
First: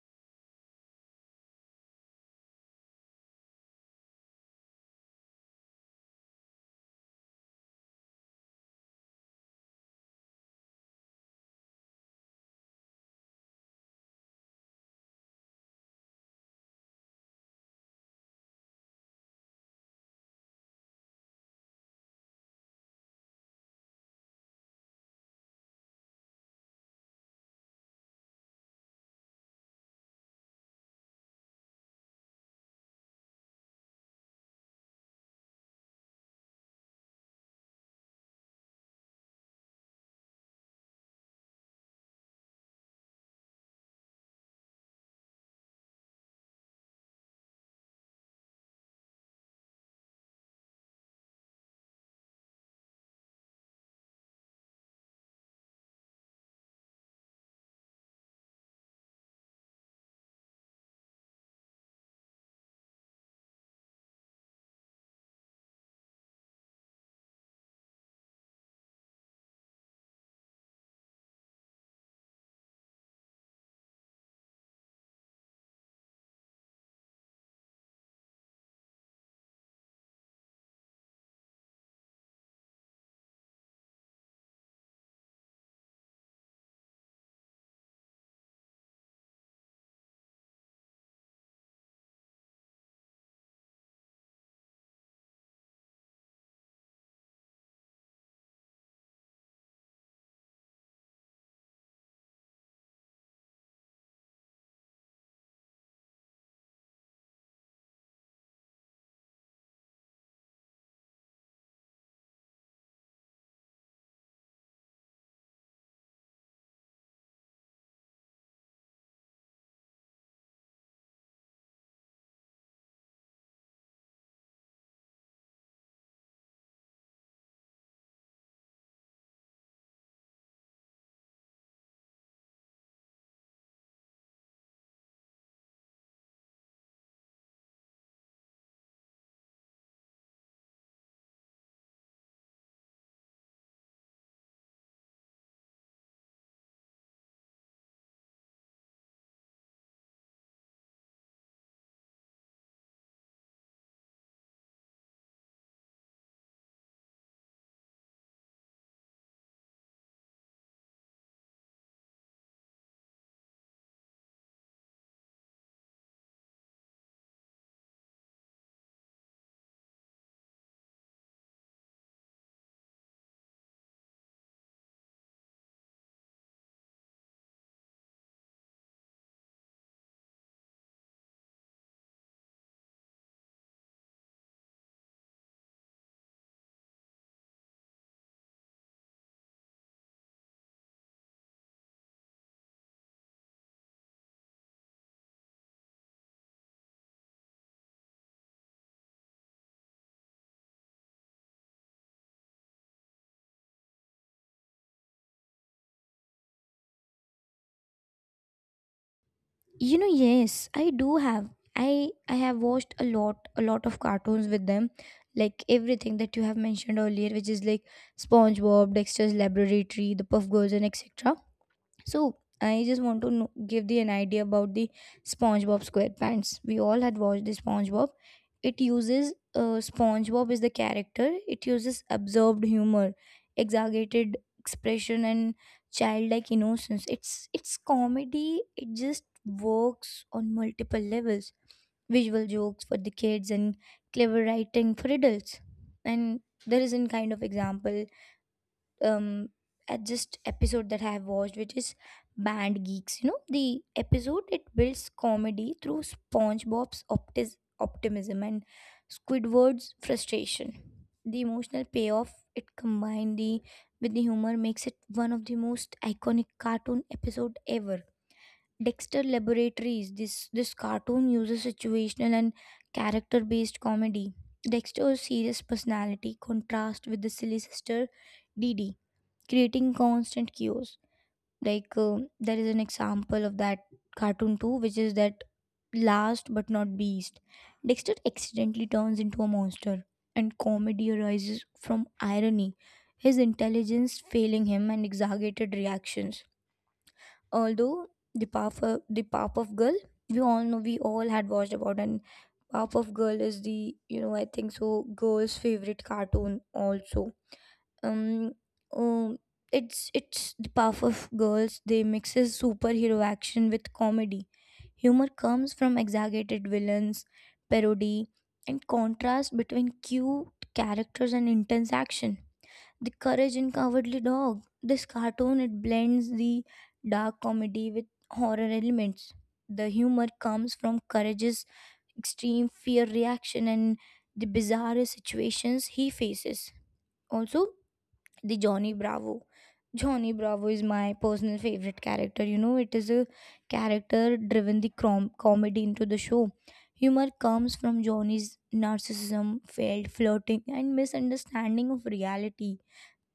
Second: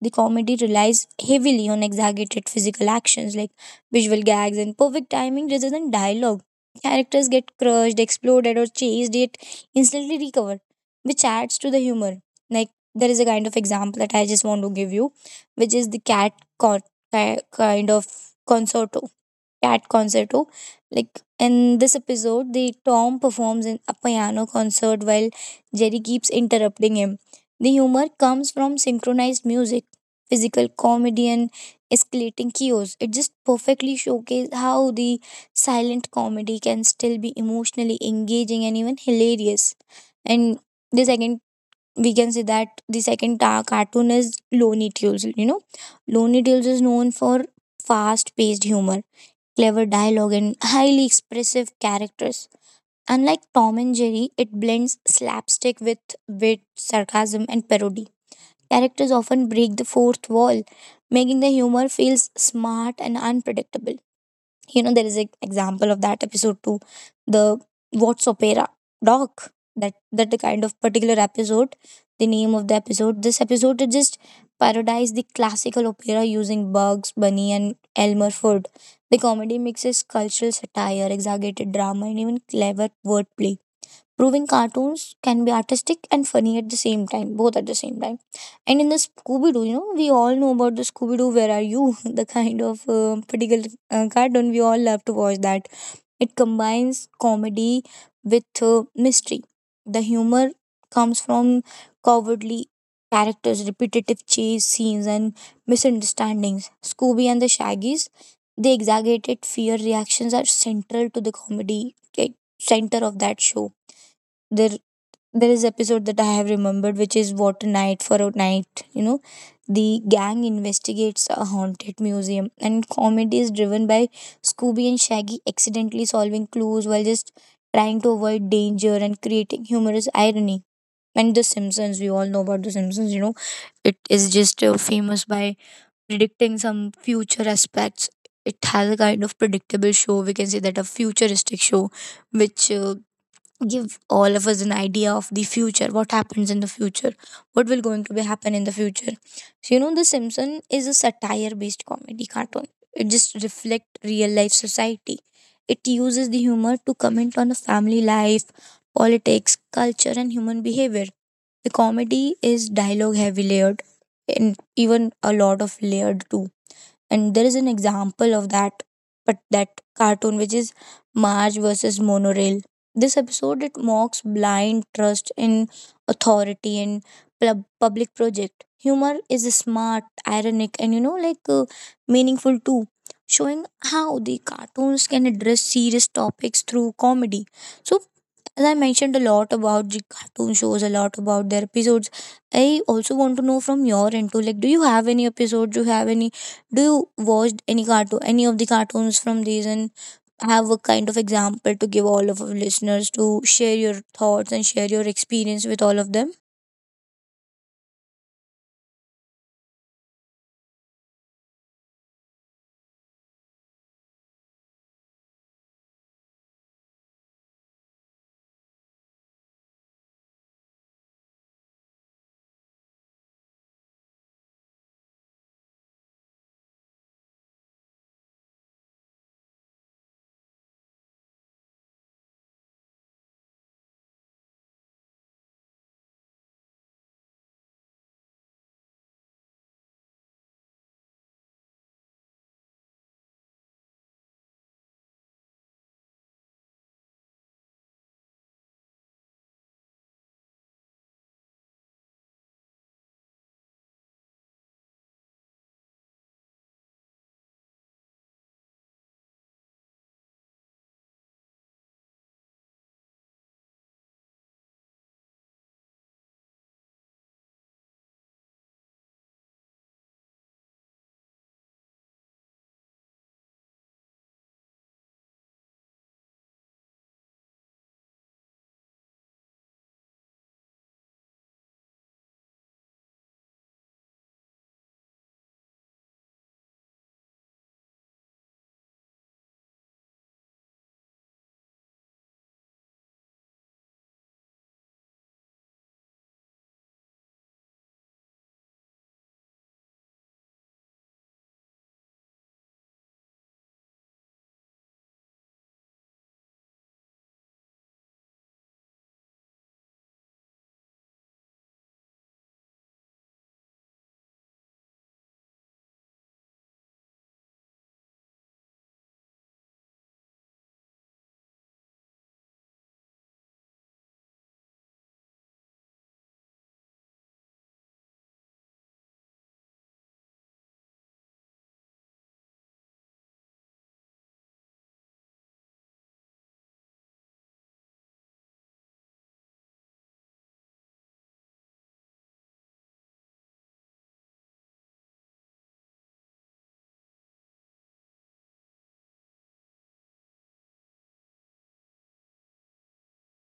B: The comedy relies heavily on exaggerated physical actions like visual gags and perfect timing rather than dialogue. Characters get crushed, exploded, or chased, yet instantly recover, which adds to the humor. Like, there is a kind of example that I just want to give you, which is the cat con- ki- kind of Concerto. Cat Concerto. Like, in this episode, the Tom performs in a piano concert while Jerry keeps interrupting him. The humor comes from synchronized music, physical comedy and escalating chaos. It just perfectly showcases how the silent comedy can still be emotionally engaging and even hilarious. And the second, we can say that the second cartoon is Looney Tunes. You know, Looney Tunes is known for fast-paced humor, clever dialogue, and highly expressive characters. Unlike Tom and Jerry, it blends slapstick with wit, sarcasm, and parody. Characters often break the fourth wall, making the humor feels smart and unpredictable. You know, there is an example of that episode too, the What's Opera Doc. That the kind of particular episode, the name of the episode. This episode it just parodies the classical opera using Bugs Bunny and Elmer Fudd. The comedy mixes cultural satire, exaggerated drama, and even clever wordplay, proving cartoons can be artistic and funny at the same time, both at the same time. And in the Scooby Doo, you know, we all know about the Scooby Doo, Where Are You? The kind of particular cartoon we all love to watch that. It combines comedy with mystery. The humor comes from cowardly characters, repetitive chase scenes, and misunderstandings. Scooby and the Shaggies, the exaggerated fear reactions are central to the comedy, like, center of that show. There there is episode that I have remembered, which is "What a Night for a Night." You know, the gang investigates a haunted museum, and comedy is driven by Scooby and Shaggy accidentally solving clues while just trying to avoid danger and creating humorous irony. And The Simpsons, we all know about The Simpsons. You know, it is just famous by predicting some future aspects. It has a kind of predictable show. We can say that a futuristic show, which give all of us an idea of the future, what happens in the future, what will going to be happen in the future. So, you know, the Simpson is a satire based comedy cartoon. It just reflect real life society. It uses the humor to comment on the family life, politics, culture, and human behavior. The comedy is dialogue heavy, layered, and even a lot of layered too. And there is an example of that, but that cartoon which is Marge versus Monorail. This episode it mocks blind trust in authority and public project. Humor is smart, ironic, and you know meaningful too, showing how the cartoons can address serious topics through comedy. So as I mentioned a lot about the cartoon shows, a lot about their episodes. I also want to know from your end too. Like, do you have any episodes? Do you have any do you watch any cartoon, any of the cartoons from these, and have a kind of example to give all of our listeners to share your thoughts and share your experience with all of them?
A: You know, yes, I do have. I have watched a lot of cartoons with them, like everything that you have mentioned earlier, which is like SpongeBob, Dexter's Laboratory, The Puff Girls, and etc. So I just want to know, give the an idea about the SpongeBob SquarePants. We all had watched the SpongeBob. It uses SpongeBob is the character. It uses absorbed humor, exaggerated expression, and childlike innocence. It's comedy. It just works on multiple levels. Visual jokes for the kids and clever writing for adults. And there is a kind of example, um at just episode that I have watched, which is Band Geeks. You know, the episode it builds comedy through SpongeBob's optimism and Squidward's frustration. The emotional payoff it combined the with the humor makes it one of the most iconic cartoon episode ever. Dexter Laboratories. This cartoon uses situational and character based comedy. Dexter's serious personality contrasts with the silly sister Dee Dee, creating constant chaos. Like there is an example of that cartoon too, which is that last but not beast. Dexter accidentally turns into a monster, and comedy arises from irony, his intelligence failing him, and exaggerated reactions. Although the Powerpuff Girl, we all had watched about, and Powerpuff Girl is the, you know, I think so girl's favorite cartoon also, um oh, it's the puff of girls, they mixes superhero action with comedy. Humor comes from exaggerated villains, parody, and contrast between cute characters and intense action. The courage in cowardly dog, this cartoon it blends the dark comedy with horror elements. The humor comes from courage's extreme fear reaction and the bizarre situations he faces. Also the Johnny Bravo. Johnny Bravo is my personal favorite character. You know, it is a character driven the comedy into the show. Humor comes from Johnny's narcissism, failed flirting, and misunderstanding of reality.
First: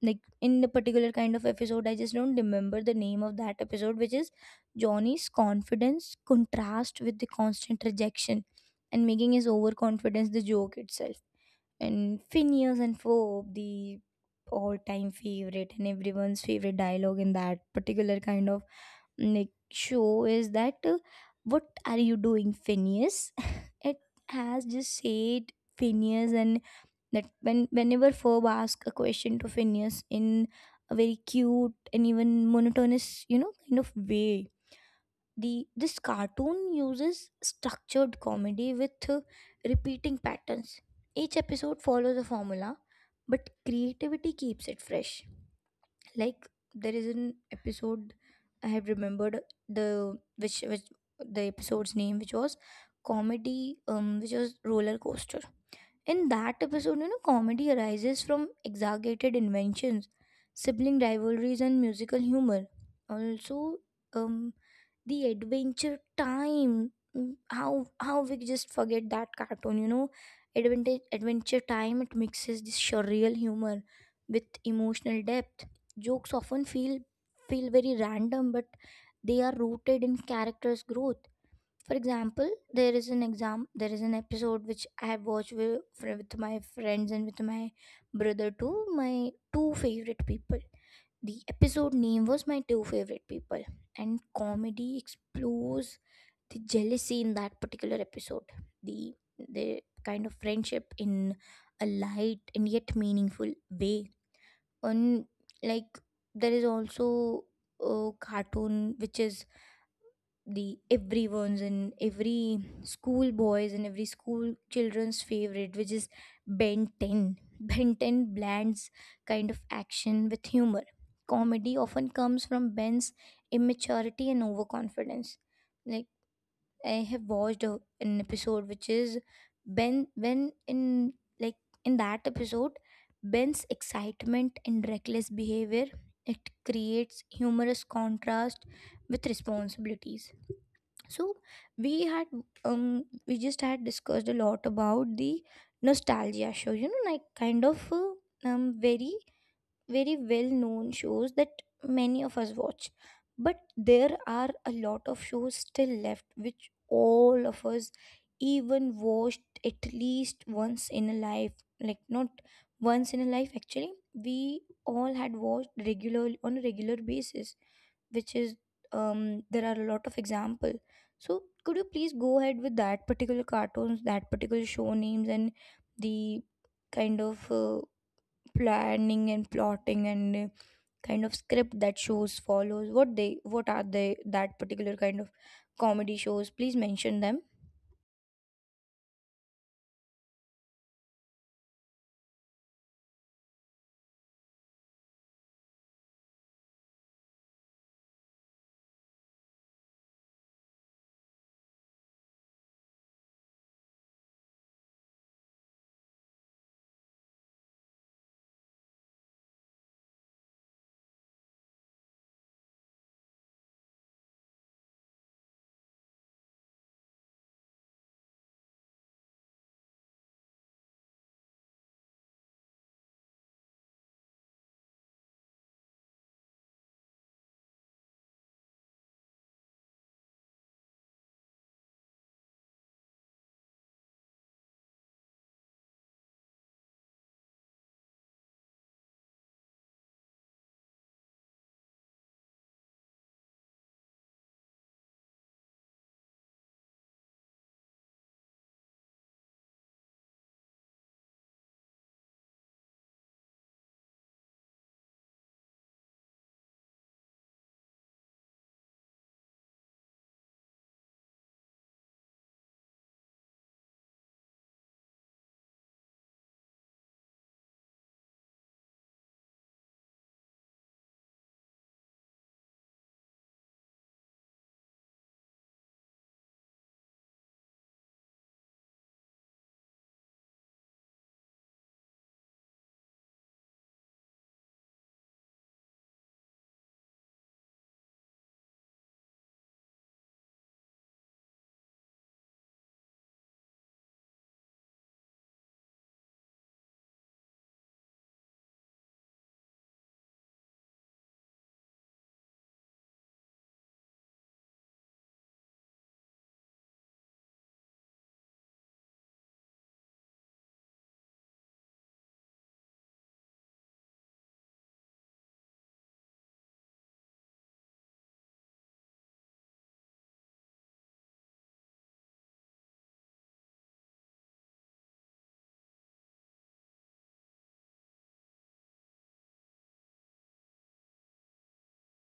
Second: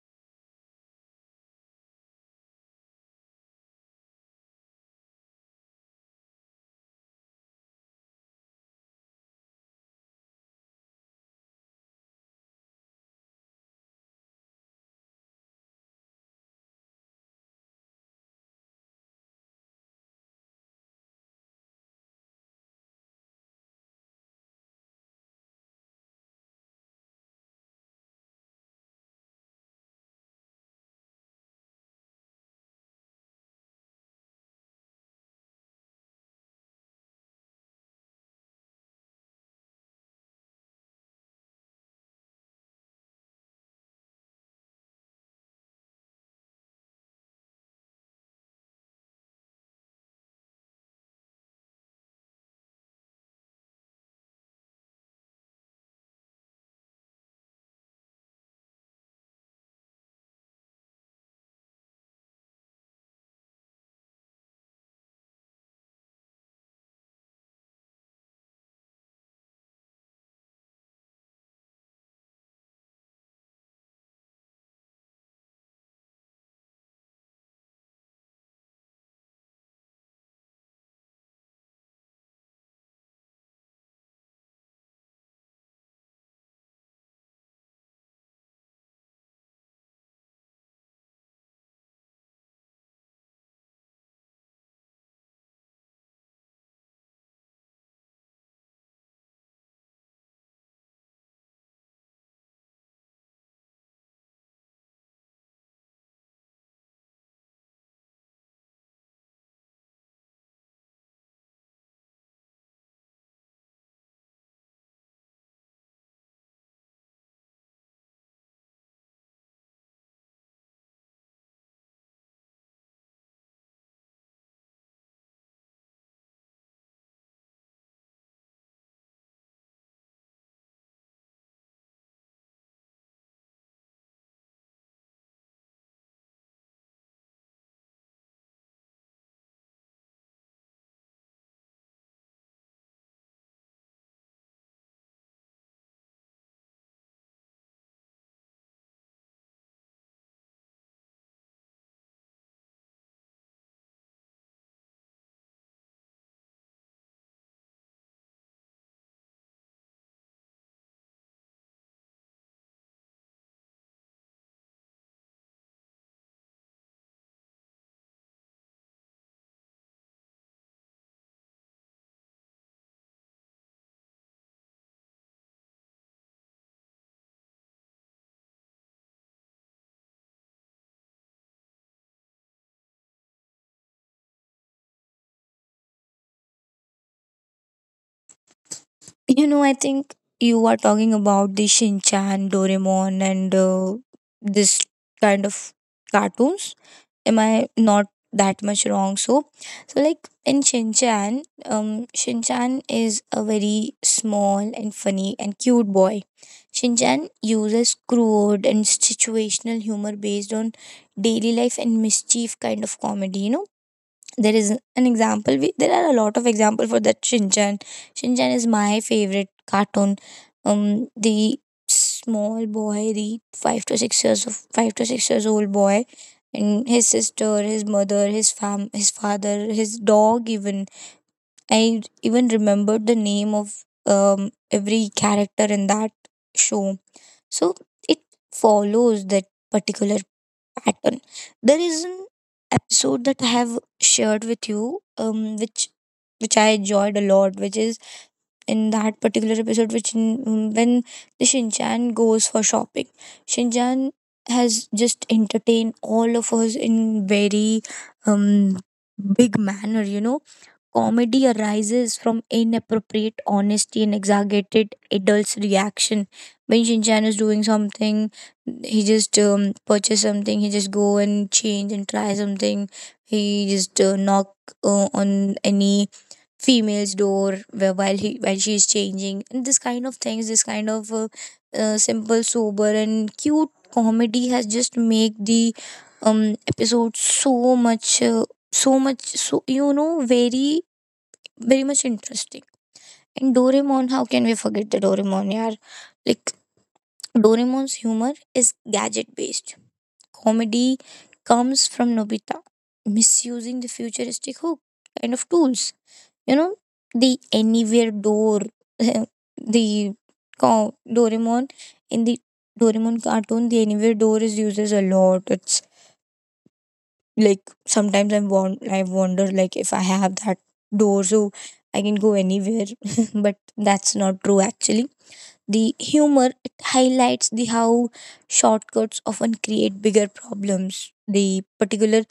A: Like in the particular kind of episode, I just don't remember the name of that episode, which is Johnny's confidence contrast with the constant rejection and making his overconfidence the joke itself. And Phineas and Ferb, the all-time favorite, and everyone's favorite dialogue in that particular kind of like show is that, what are you doing, Phineas? it has just said Phineas and that when whenever Ferb asks a question to Phineas in a very cute and even monotonous, you know, kind of way, the this cartoon uses structured comedy with repeating patterns. Each episode follows a formula but creativity keeps it fresh. Like, there is an episode I have remembered, the which which the episode's name, which was comedy, which was Roller Coaster. In that episode, you know, comedy arises from exaggerated inventions, sibling rivalries and musical humor. Also, um the Adventure Time. How we just forget that cartoon, you know. Adventure Time, it mixes this surreal humor with emotional depth. Jokes often feel very random but they are rooted in characters growth. For example, there is an episode which I have watched with, my friends and with my brother too, my two favorite people. The episode name was My Two Favorite People, and comedy explores the jealousy in that particular episode. The kind of friendship in a light and yet meaningful way. On, like, there is also a cartoon which is the everyone's and every school boys and every school children's favorite, which is Ben 10. Ben 10 blends kind of action with humor. Comedy often comes from Ben's immaturity and overconfidence. Like, I have watched an episode which is Ben when in, like, in that episode Ben's excitement and reckless behavior, it creates humorous contrast with responsibilities. So we had, we just had discussed a lot about the nostalgia show, you know, like kind of very, very well known shows that many of us watch. But there are a lot of shows still left which all of us even watched at least once in a life. Like, not once in a life, actually we all had watched regularly on a regular basis, which is, there are a lot of example. So could you please go ahead with that particular cartoons, that particular show names, and the kind of planning and plotting and kind of script that shows follows? What they, what are they? That particular kind of comedy shows. Please mention them.
B: You know, I think you are talking about the Shinchan, Doraemon, and this kind of cartoons. Am I not that much wrong? So, so like in Shinchan, Shinchan is a very small and funny and cute boy. Shinchan uses crude and situational humor based on daily life and mischief kind of comedy. You know, there is an example we, there are a lot of example for that Shinchan. Shinchan is my favorite cartoon. The small boy, the 5 to 6 years of 5 to 6 years old boy, and his sister, his mother, his fam his father, his dog even. I even remembered the name of um every character in that show. So it follows that particular pattern. There is an episode that I have shared with you, which I enjoyed a lot, which is in that particular episode which when the Shinchan goes for shopping. Shinchan has just entertained all of us in very um big manner, you know. Comedy arises from inappropriate honesty and exaggerated adults' reaction. When Shinchan is doing something, he just purchase something, he just go and change and try something. He just knock on any female's door while he while she is changing. And this kind of things, this kind of simple, sober, and cute comedy has just make the um episode so much so much so, you know, very very much interesting. And Doraemon, how can we forget the Doraemon, yaar? Like, Doraemon's humor is gadget based. Comedy comes from Nobita misusing the futuristic hook kind of tools. You know, the anywhere door, the Doraemon, in the Doraemon cartoon, the anywhere door is uses a lot. It's like sometimes I wonder like if I have that door, so I can go anywhere. But that's not true actually. The humor it highlights the how shortcuts often create bigger problems. The particular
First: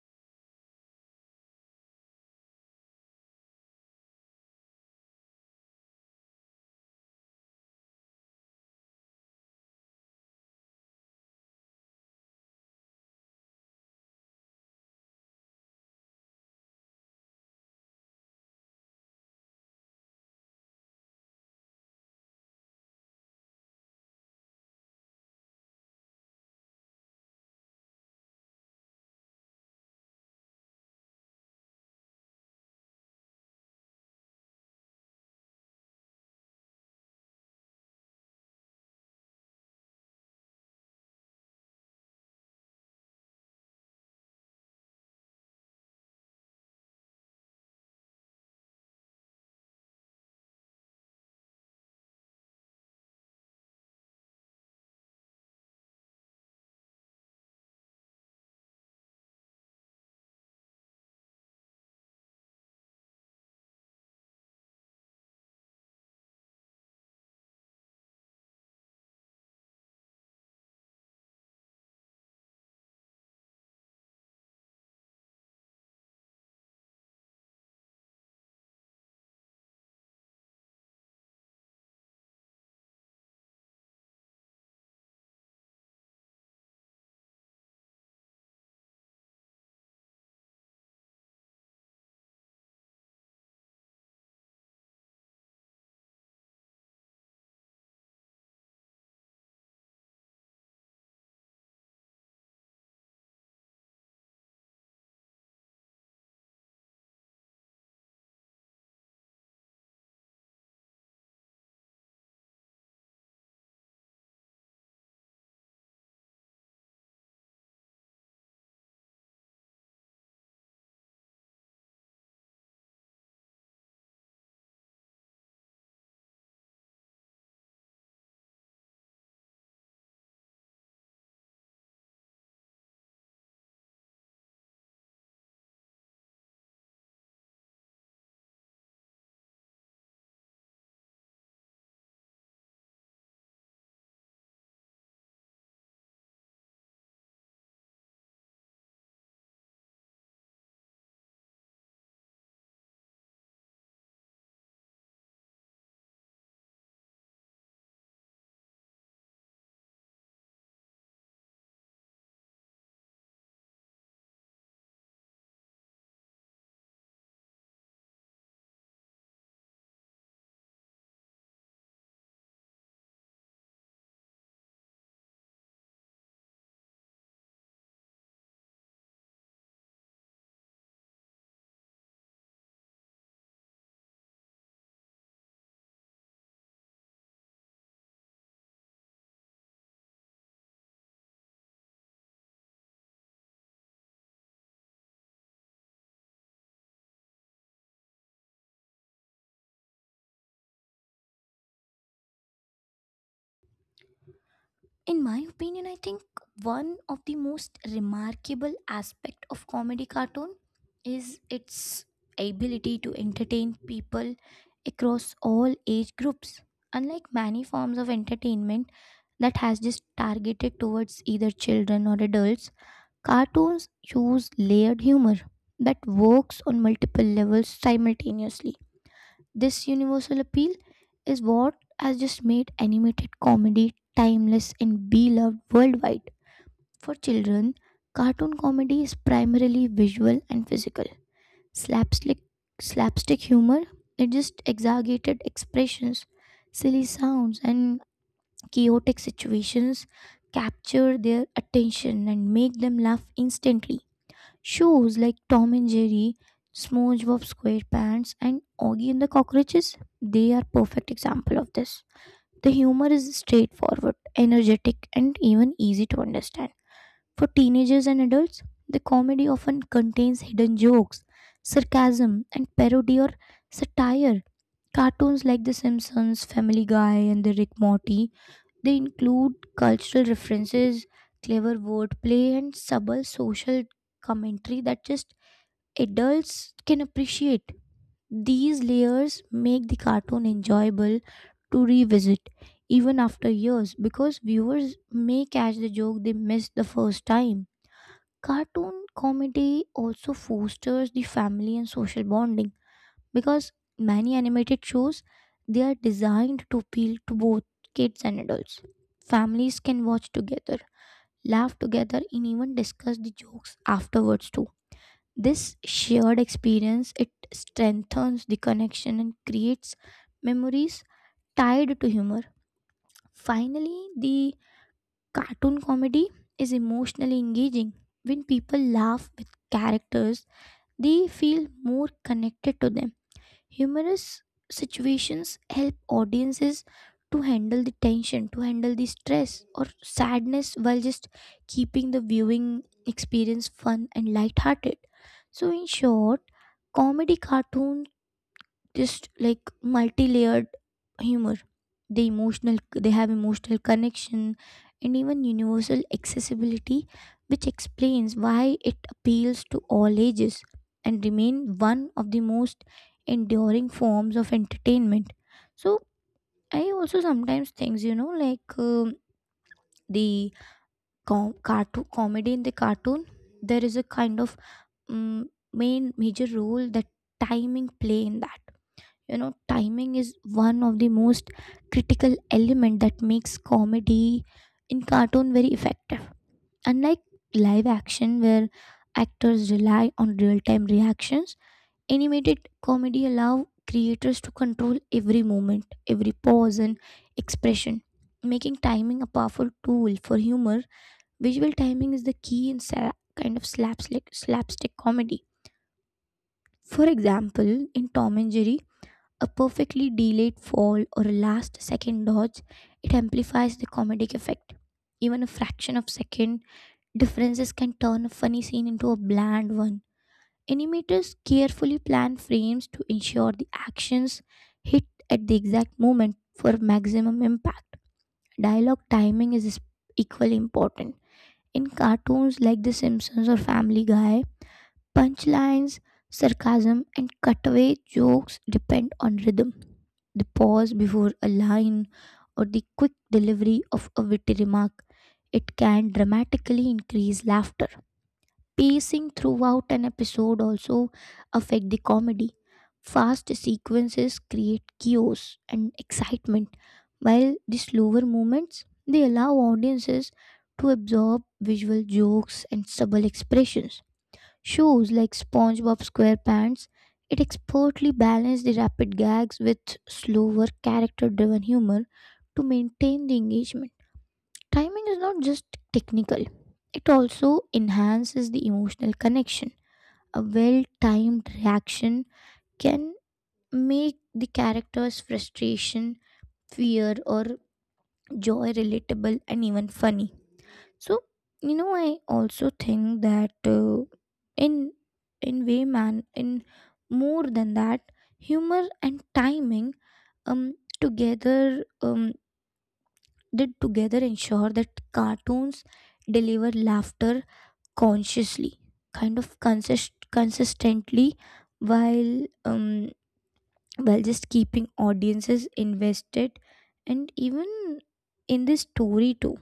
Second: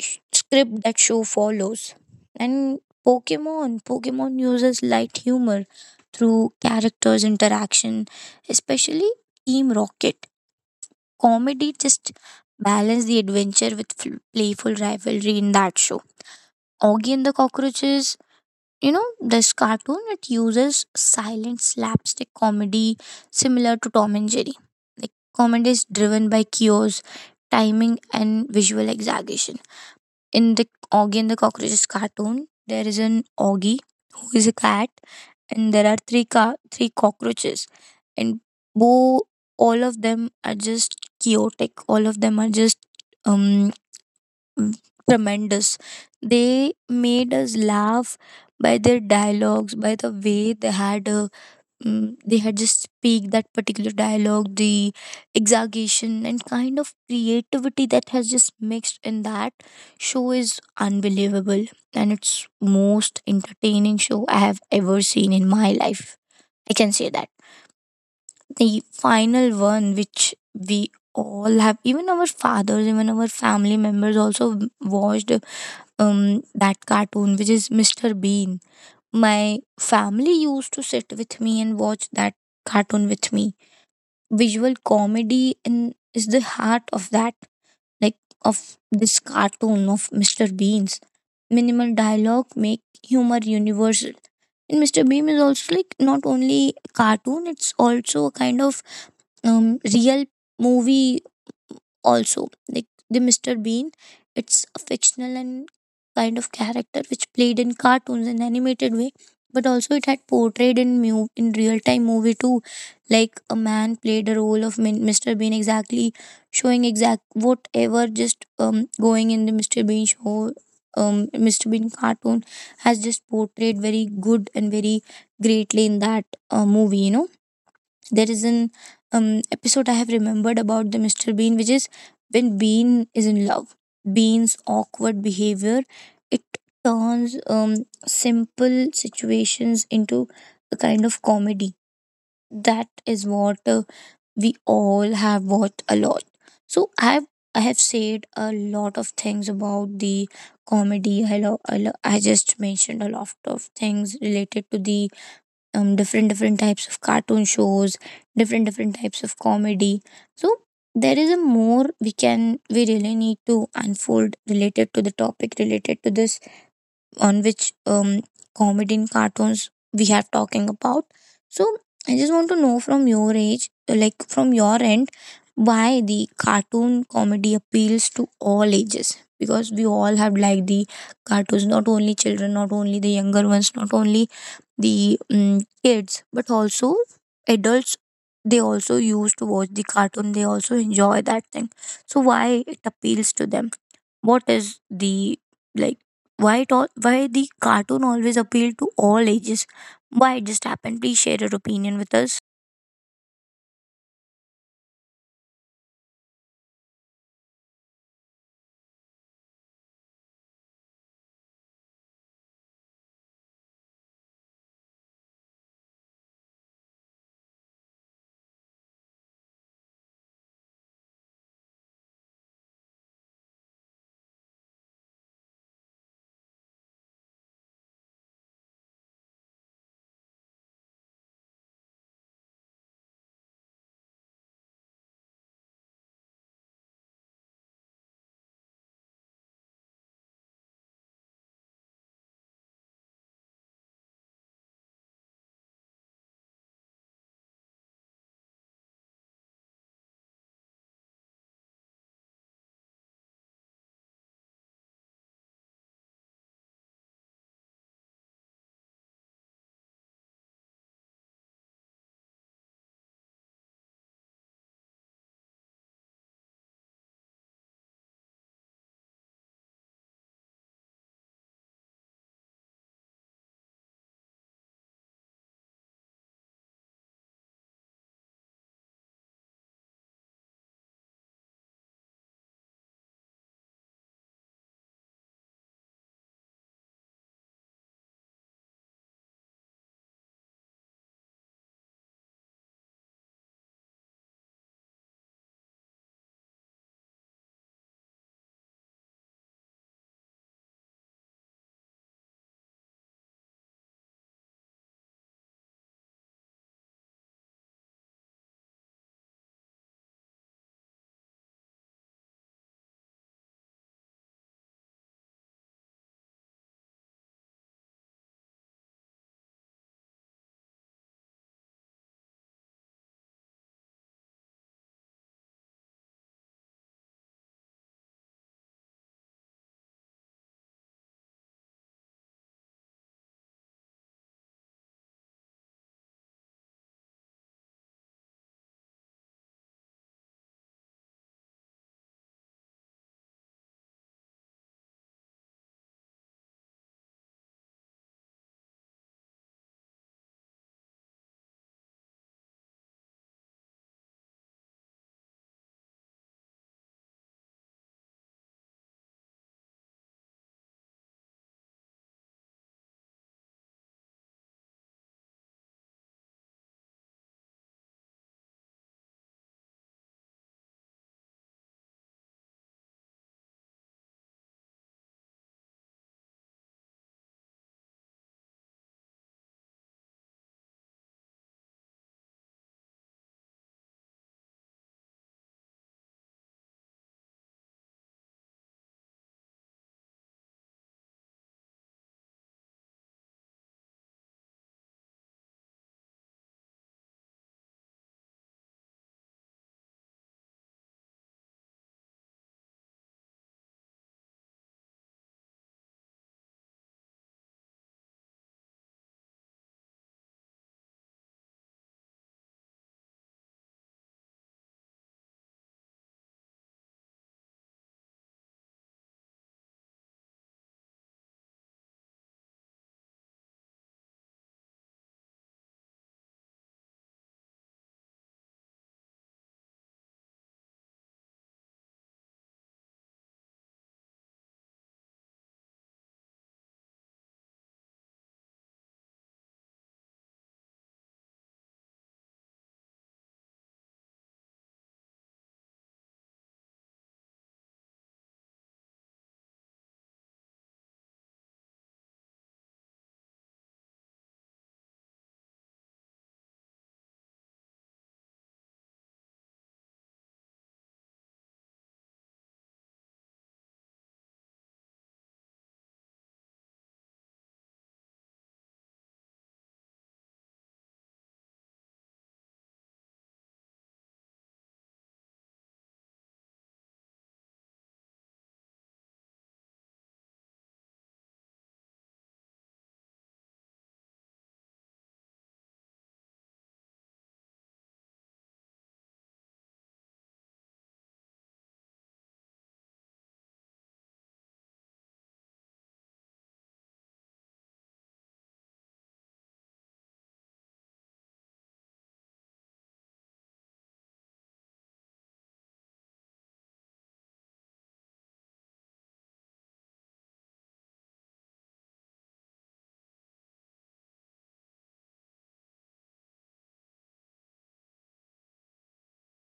B: script that show follows. And Pokemon, Pokemon uses light humor through characters' interaction, especially Team Rocket. Comedy just balance the adventure with playful rivalry in that show. Augie and the Cockroaches, you know, this cartoon it uses silent slapstick comedy similar to Tom and Jerry. Like, comedy is driven by chaos, timing, and visual exaggeration. In the Oggy and the Cockroaches cartoon, there is an Oggy who is a cat, and there are three cockroaches, and bo- all of them are just chaotic. All of them are just um tremendous. They made us laugh by their dialogues, by the way they had a Mm, they had just speak that particular dialogue. The exaggeration and kind of creativity that has just mixed in that show is unbelievable, and it's most entertaining show I have ever seen in my life. I can say that. The final one which we all have, even our fathers, even our family members also watched, that cartoon which is Mr. Bean. My family used to sit with me and watch that cartoon with me. Visual comedy in is the heart of that, like of this cartoon of Mr. Beans. Minimal dialogue make humor universal. And Mr. Bean is also like not only a cartoon, it's also a kind of real movie also. Like, the Mr. Bean, it's a fictional and kind of character which played in cartoons and animated way, but also it had portrayed in in real time movie too. Like a man played a role of Mr. Bean exactly, showing exact whatever just going in the Mr. Bean show. Mr. Bean cartoon has just portrayed very good and very greatly in that movie, you know. There is an episode I have remembered about the Mr. Bean, which is when Bean is in love. Bean's awkward behavior it turns simple situations into a kind of comedy. That is what we all have watched a lot. So I have said a lot of things about the comedy. I just mentioned a lot of things related to the different types of cartoon shows, different types of comedy, so there is a more we really need to unfold related to the topic, related to this, on which comedy in cartoons we have talking about. So I just want to know from your age, like from your end, why the cartoon comedy appeals to all ages, because we all have liked the cartoons, not only children, not only the younger ones, not only the kids, but also adults. They also used to watch the cartoon. They also enjoy that thing. So why it appeals to them? What is the, like, why it all why the cartoon always appeal to all ages, why it just happened? Please share your opinion with us.
A: In my opinion, I think one of the most remarkable aspect of comedy cartoon is its ability to entertain people across all age groups. Unlike many forms of entertainment that has just targeted towards either children or adults, cartoons use layered humor that works on multiple levels simultaneously. This universal appeal is what has just made animated comedy timeless and beloved worldwide. For children, cartoon comedy is primarily visual and physical. Slapstick, slapstick humor, it just exaggerated expressions, silly sounds, and chaotic situations capture their attention and make them laugh instantly. Shows like Tom and Jerry, SpongeBob SquarePants, and Oggy and the Cockroaches, they are perfect example of this. The humor is straightforward, energetic, and even easy to understand. For teenagers and adults, the comedy often contains hidden jokes, sarcasm, and parody or satire. Cartoons like The Simpsons, Family Guy, and The Rick Morty, they include cultural references, clever wordplay, and subtle social commentary that just adults can appreciate. These layers make the cartoon enjoyable to revisit even after years because viewers may catch the joke they missed the first time. Cartoon comedy also fosters the family and social bonding because many animated shows, they are designed to appeal to both kids and adults. Families can watch together, laugh together and even discuss the jokes afterwards too. This shared experience, it strengthens the connection and creates memories tied to humor. Finally, the cartoon comedy is emotionally engaging. When people laugh with characters, they feel more connected to them. Humorous situations help audiences to handle the tension, to handle the stress or sadness while just keeping the viewing experience fun and light-hearted. So, in short, comedy cartoons just like multi-layered humor, the emotional, they have emotional connection and even universal accessibility, which explains why it appeals to all ages and remain one of the most enduring forms of entertainment. So I also sometimes think, you know, like, the cartoon comedy in the cartoon, there is a kind of main major role that timing play in that. You know, timing is one of the most critical element that makes comedy in cartoon very effective. Unlike live action where actors rely on real time reactions, animated comedy allow creators to control every moment, every pause and expression, making timing a powerful tool for humor. Visual timing is the key in kind of slapstick comedy. For example, in Tom and Jerry, a perfectly delayed fall or a last second dodge, it amplifies the comedic effect. Even a fraction of second differences can turn a funny scene into a bland one. Animators carefully plan frames to ensure the actions hit at the exact moment for maximum impact. Dialogue timing is equally important. In cartoons like The Simpsons or Family Guy, punchlines, sarcasm, and cutaway jokes depend on rhythm. The pause before a line or the quick delivery of a witty remark, it can dramatically increase laughter. Pacing throughout an episode also affect the comedy. Fast sequences create chaos and excitement, while the slower moments, they allow audiences to absorb visual jokes and subtle expressions. Shows like SpongeBob SquarePants, it expertly balanced the rapid gags with slower character driven humor to maintain the engagement. Timing is not just technical, it also enhances the emotional connection. A well timed reaction can make the character's frustration, fear, or joy relatable and even funny. So, you know, I also think that in in way man, in more than that, humor and timing um together did together ensure that cartoons deliver laughter consciously, kind of consistently, while um while just keeping audiences invested and even in the story too.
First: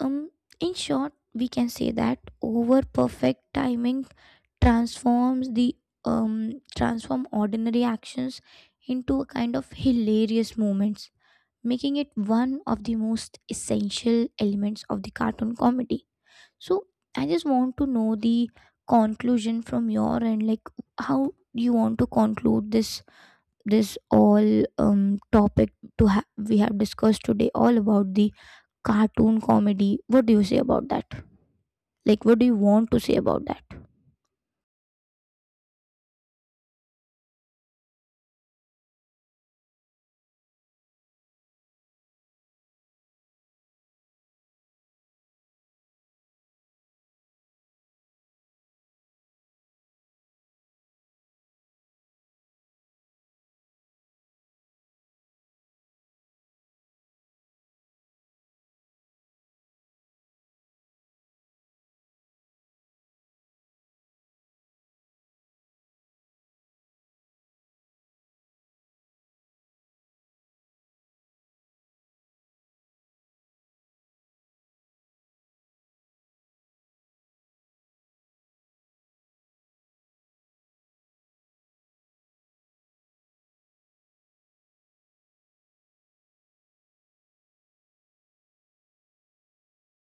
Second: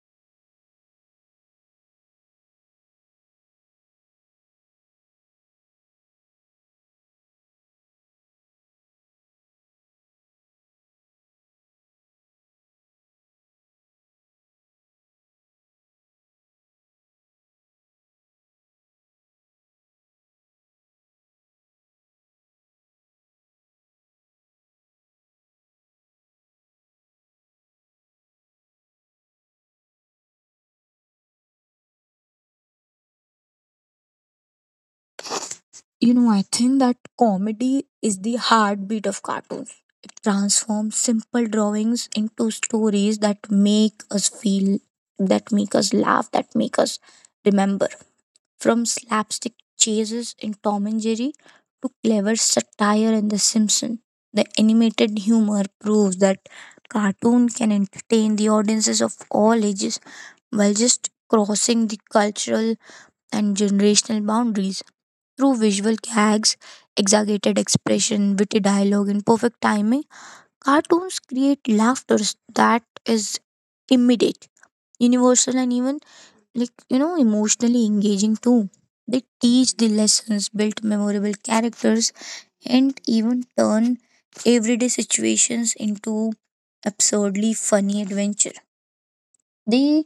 A: um, in short, we can say that over perfect timing transforms the um transform ordinary actions into a kind of hilarious moments, making it one of the most essential elements of the cartoon comedy. So I just want to know the conclusion from your end, like how you want to conclude this, this all, topic to we have discussed today all about the cartoon comedy. What do you say about that? Like, what do you want to say about that?
B: You know, I think that comedy is the heartbeat of cartoons. It transforms simple drawings into stories that make us feel, that make us laugh, that make us remember. From slapstick chases in Tom and Jerry to clever satire in The Simpsons, the animated humor proves that cartoon can entertain the audiences of all ages while just crossing the cultural and generational boundaries. Through visual gags, exaggerated expression, witty dialogue, and perfect timing, cartoons create laughter that is immediate, universal, and even, like, you know, emotionally engaging too. They teach the lessons, build memorable characters, and even turn everyday situations into absurdly funny adventure. They,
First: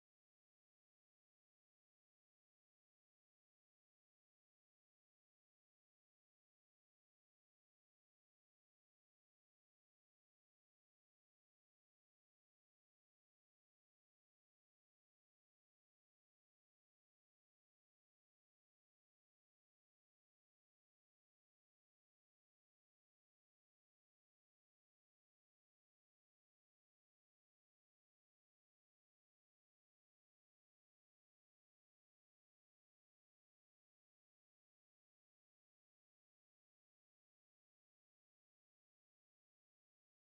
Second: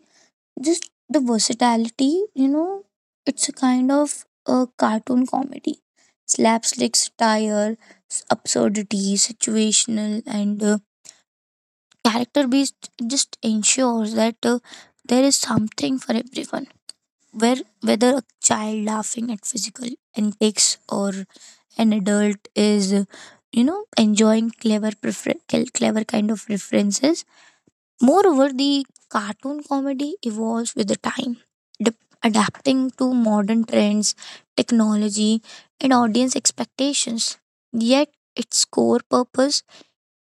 B: just the versatility, you know, it's a kind of a cartoon comedy: slapstick, satire, absurdity, situational, and character based. It just ensures that there is something for everyone, where whether a child laughing at physical antics or an adult is, you know, enjoying clever kind of references. Moreover, the cartoon comedy evolves with the time, dep- adapting to modern trends, technology, and audience expectations. Yet its core purpose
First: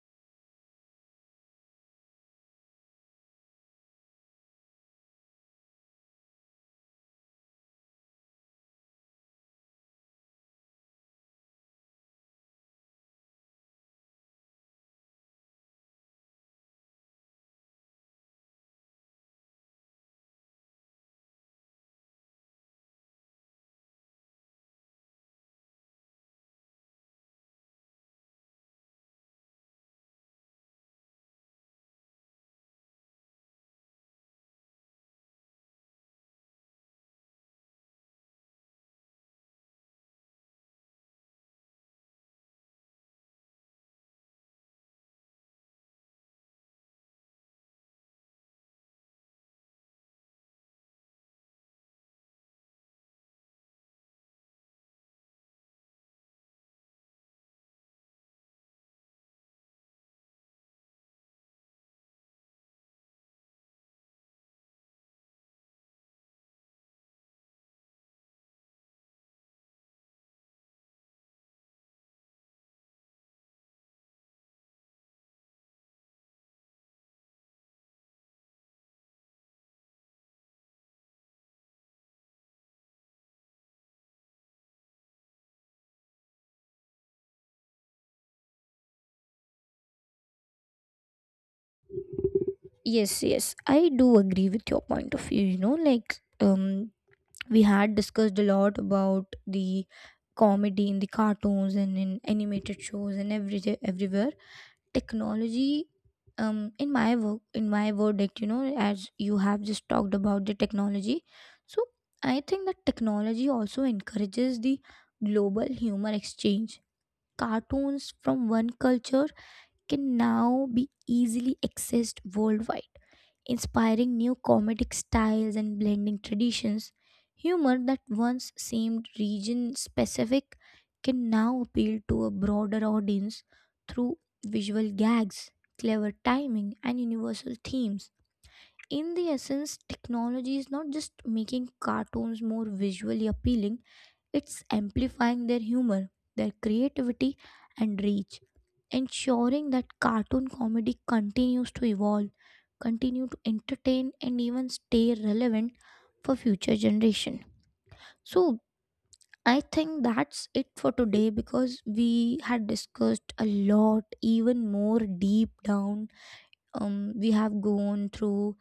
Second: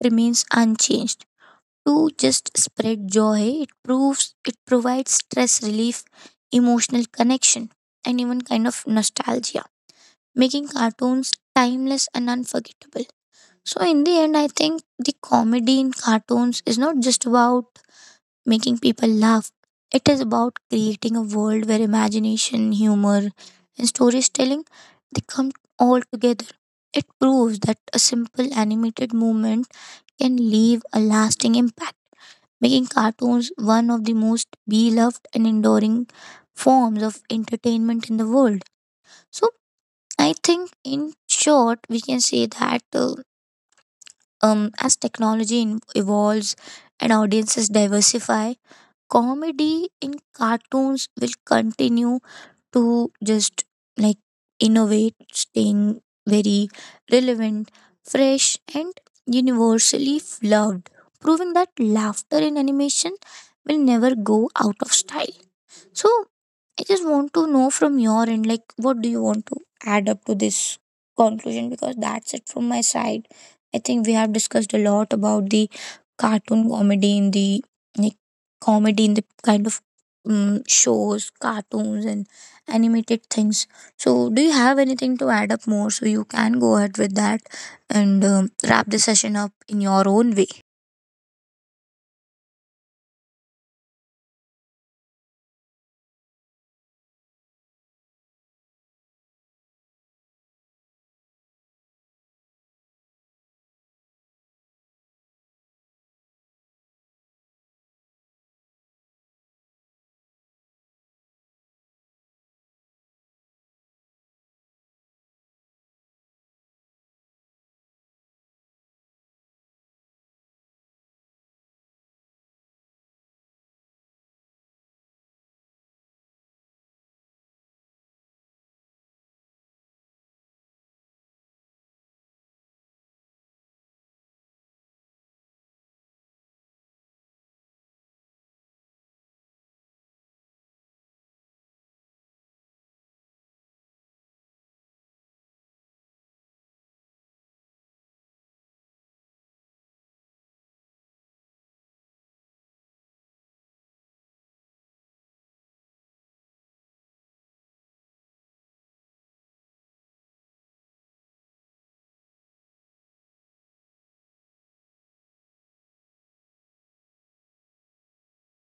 B: remains unchanged: to just spread joy. It provides stress relief, emotional connection, and even kind of nostalgia, making cartoons timeless and unforgettable. So in the end, I think the comedy in cartoons is not just about making people laugh. It is about creating a world where imagination, humor, and storytelling, they come all together. It proves that a simple animated movement can leave a lasting impact, making cartoons one of the most beloved and enduring forms of entertainment in the world. So, I think in short, we can say that as technology evolves and audiences diversify, comedy in cartoons will continue to just, like, innovate, staying very relevant, fresh, and universally loved, proving that laughter in animation will never go out of style. So I just want to know from your end, like, what do you want to add up to this conclusion? Because that's it from my side. I think we have discussed a lot about the cartoon comedy in the, like, comedy in the kind of shows, cartoons, and animated things. So, do you have anything to add up more? So you can go ahead with that and wrap the session up in your own way.
A: Yes, yes, I do agree with your point of view, you know, like, we had discussed a lot about the comedy in the cartoons and in animated shows and everywhere technology. In my work, in my verdict, you know, as you have just talked about the technology, so I think that technology also encourages the global humor exchange. Cartoons from one culture can now be easily accessed worldwide, inspiring new comedic styles and blending traditions. Humor that once seemed region specific can now appeal to a broader audience through visual gags, clever timing, and universal themes. In the essence, technology is not just making cartoons more visually appealing, it's amplifying their humor, their creativity, and reach, ensuring that cartoon comedy continues to evolve, continue to entertain, and even stay relevant for future generation. So I think that's it for today because we had discussed a lot, even more deep down. We have gone through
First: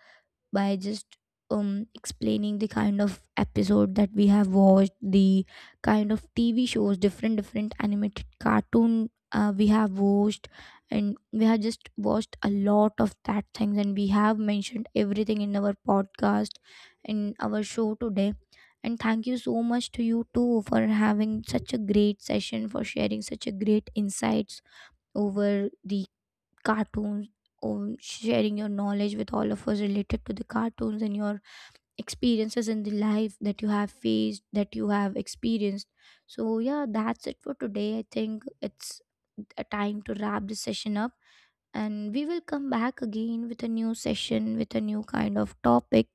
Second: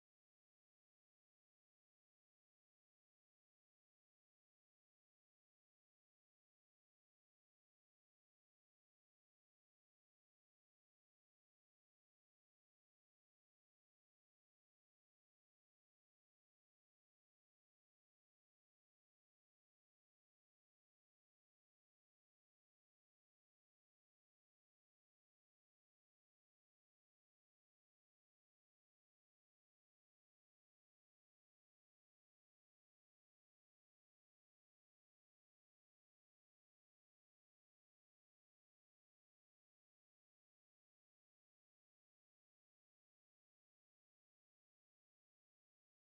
A: by just explaining the kind of episode that we have watched, the kind of TV shows, different different animated cartoon we have watched, and we have just watched a lot of that things, and we have mentioned everything in our podcast, in our show today. And thank you so much to you too for having such a great session, for sharing such a great insights over the cartoons or sharing your knowledge with all of us related to the cartoons and your experiences in the life that you have faced, that you have experienced. So yeah, that's it for today. I think it's a time to wrap this session up, and we will come back again with a new session with a new kind of topic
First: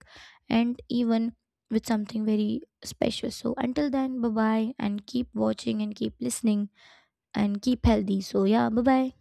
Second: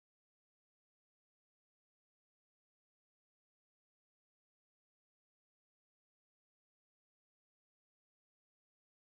A: and even with something very special. So until then, bye bye, and keep watching and keep listening and keep healthy. So yeah, bye bye.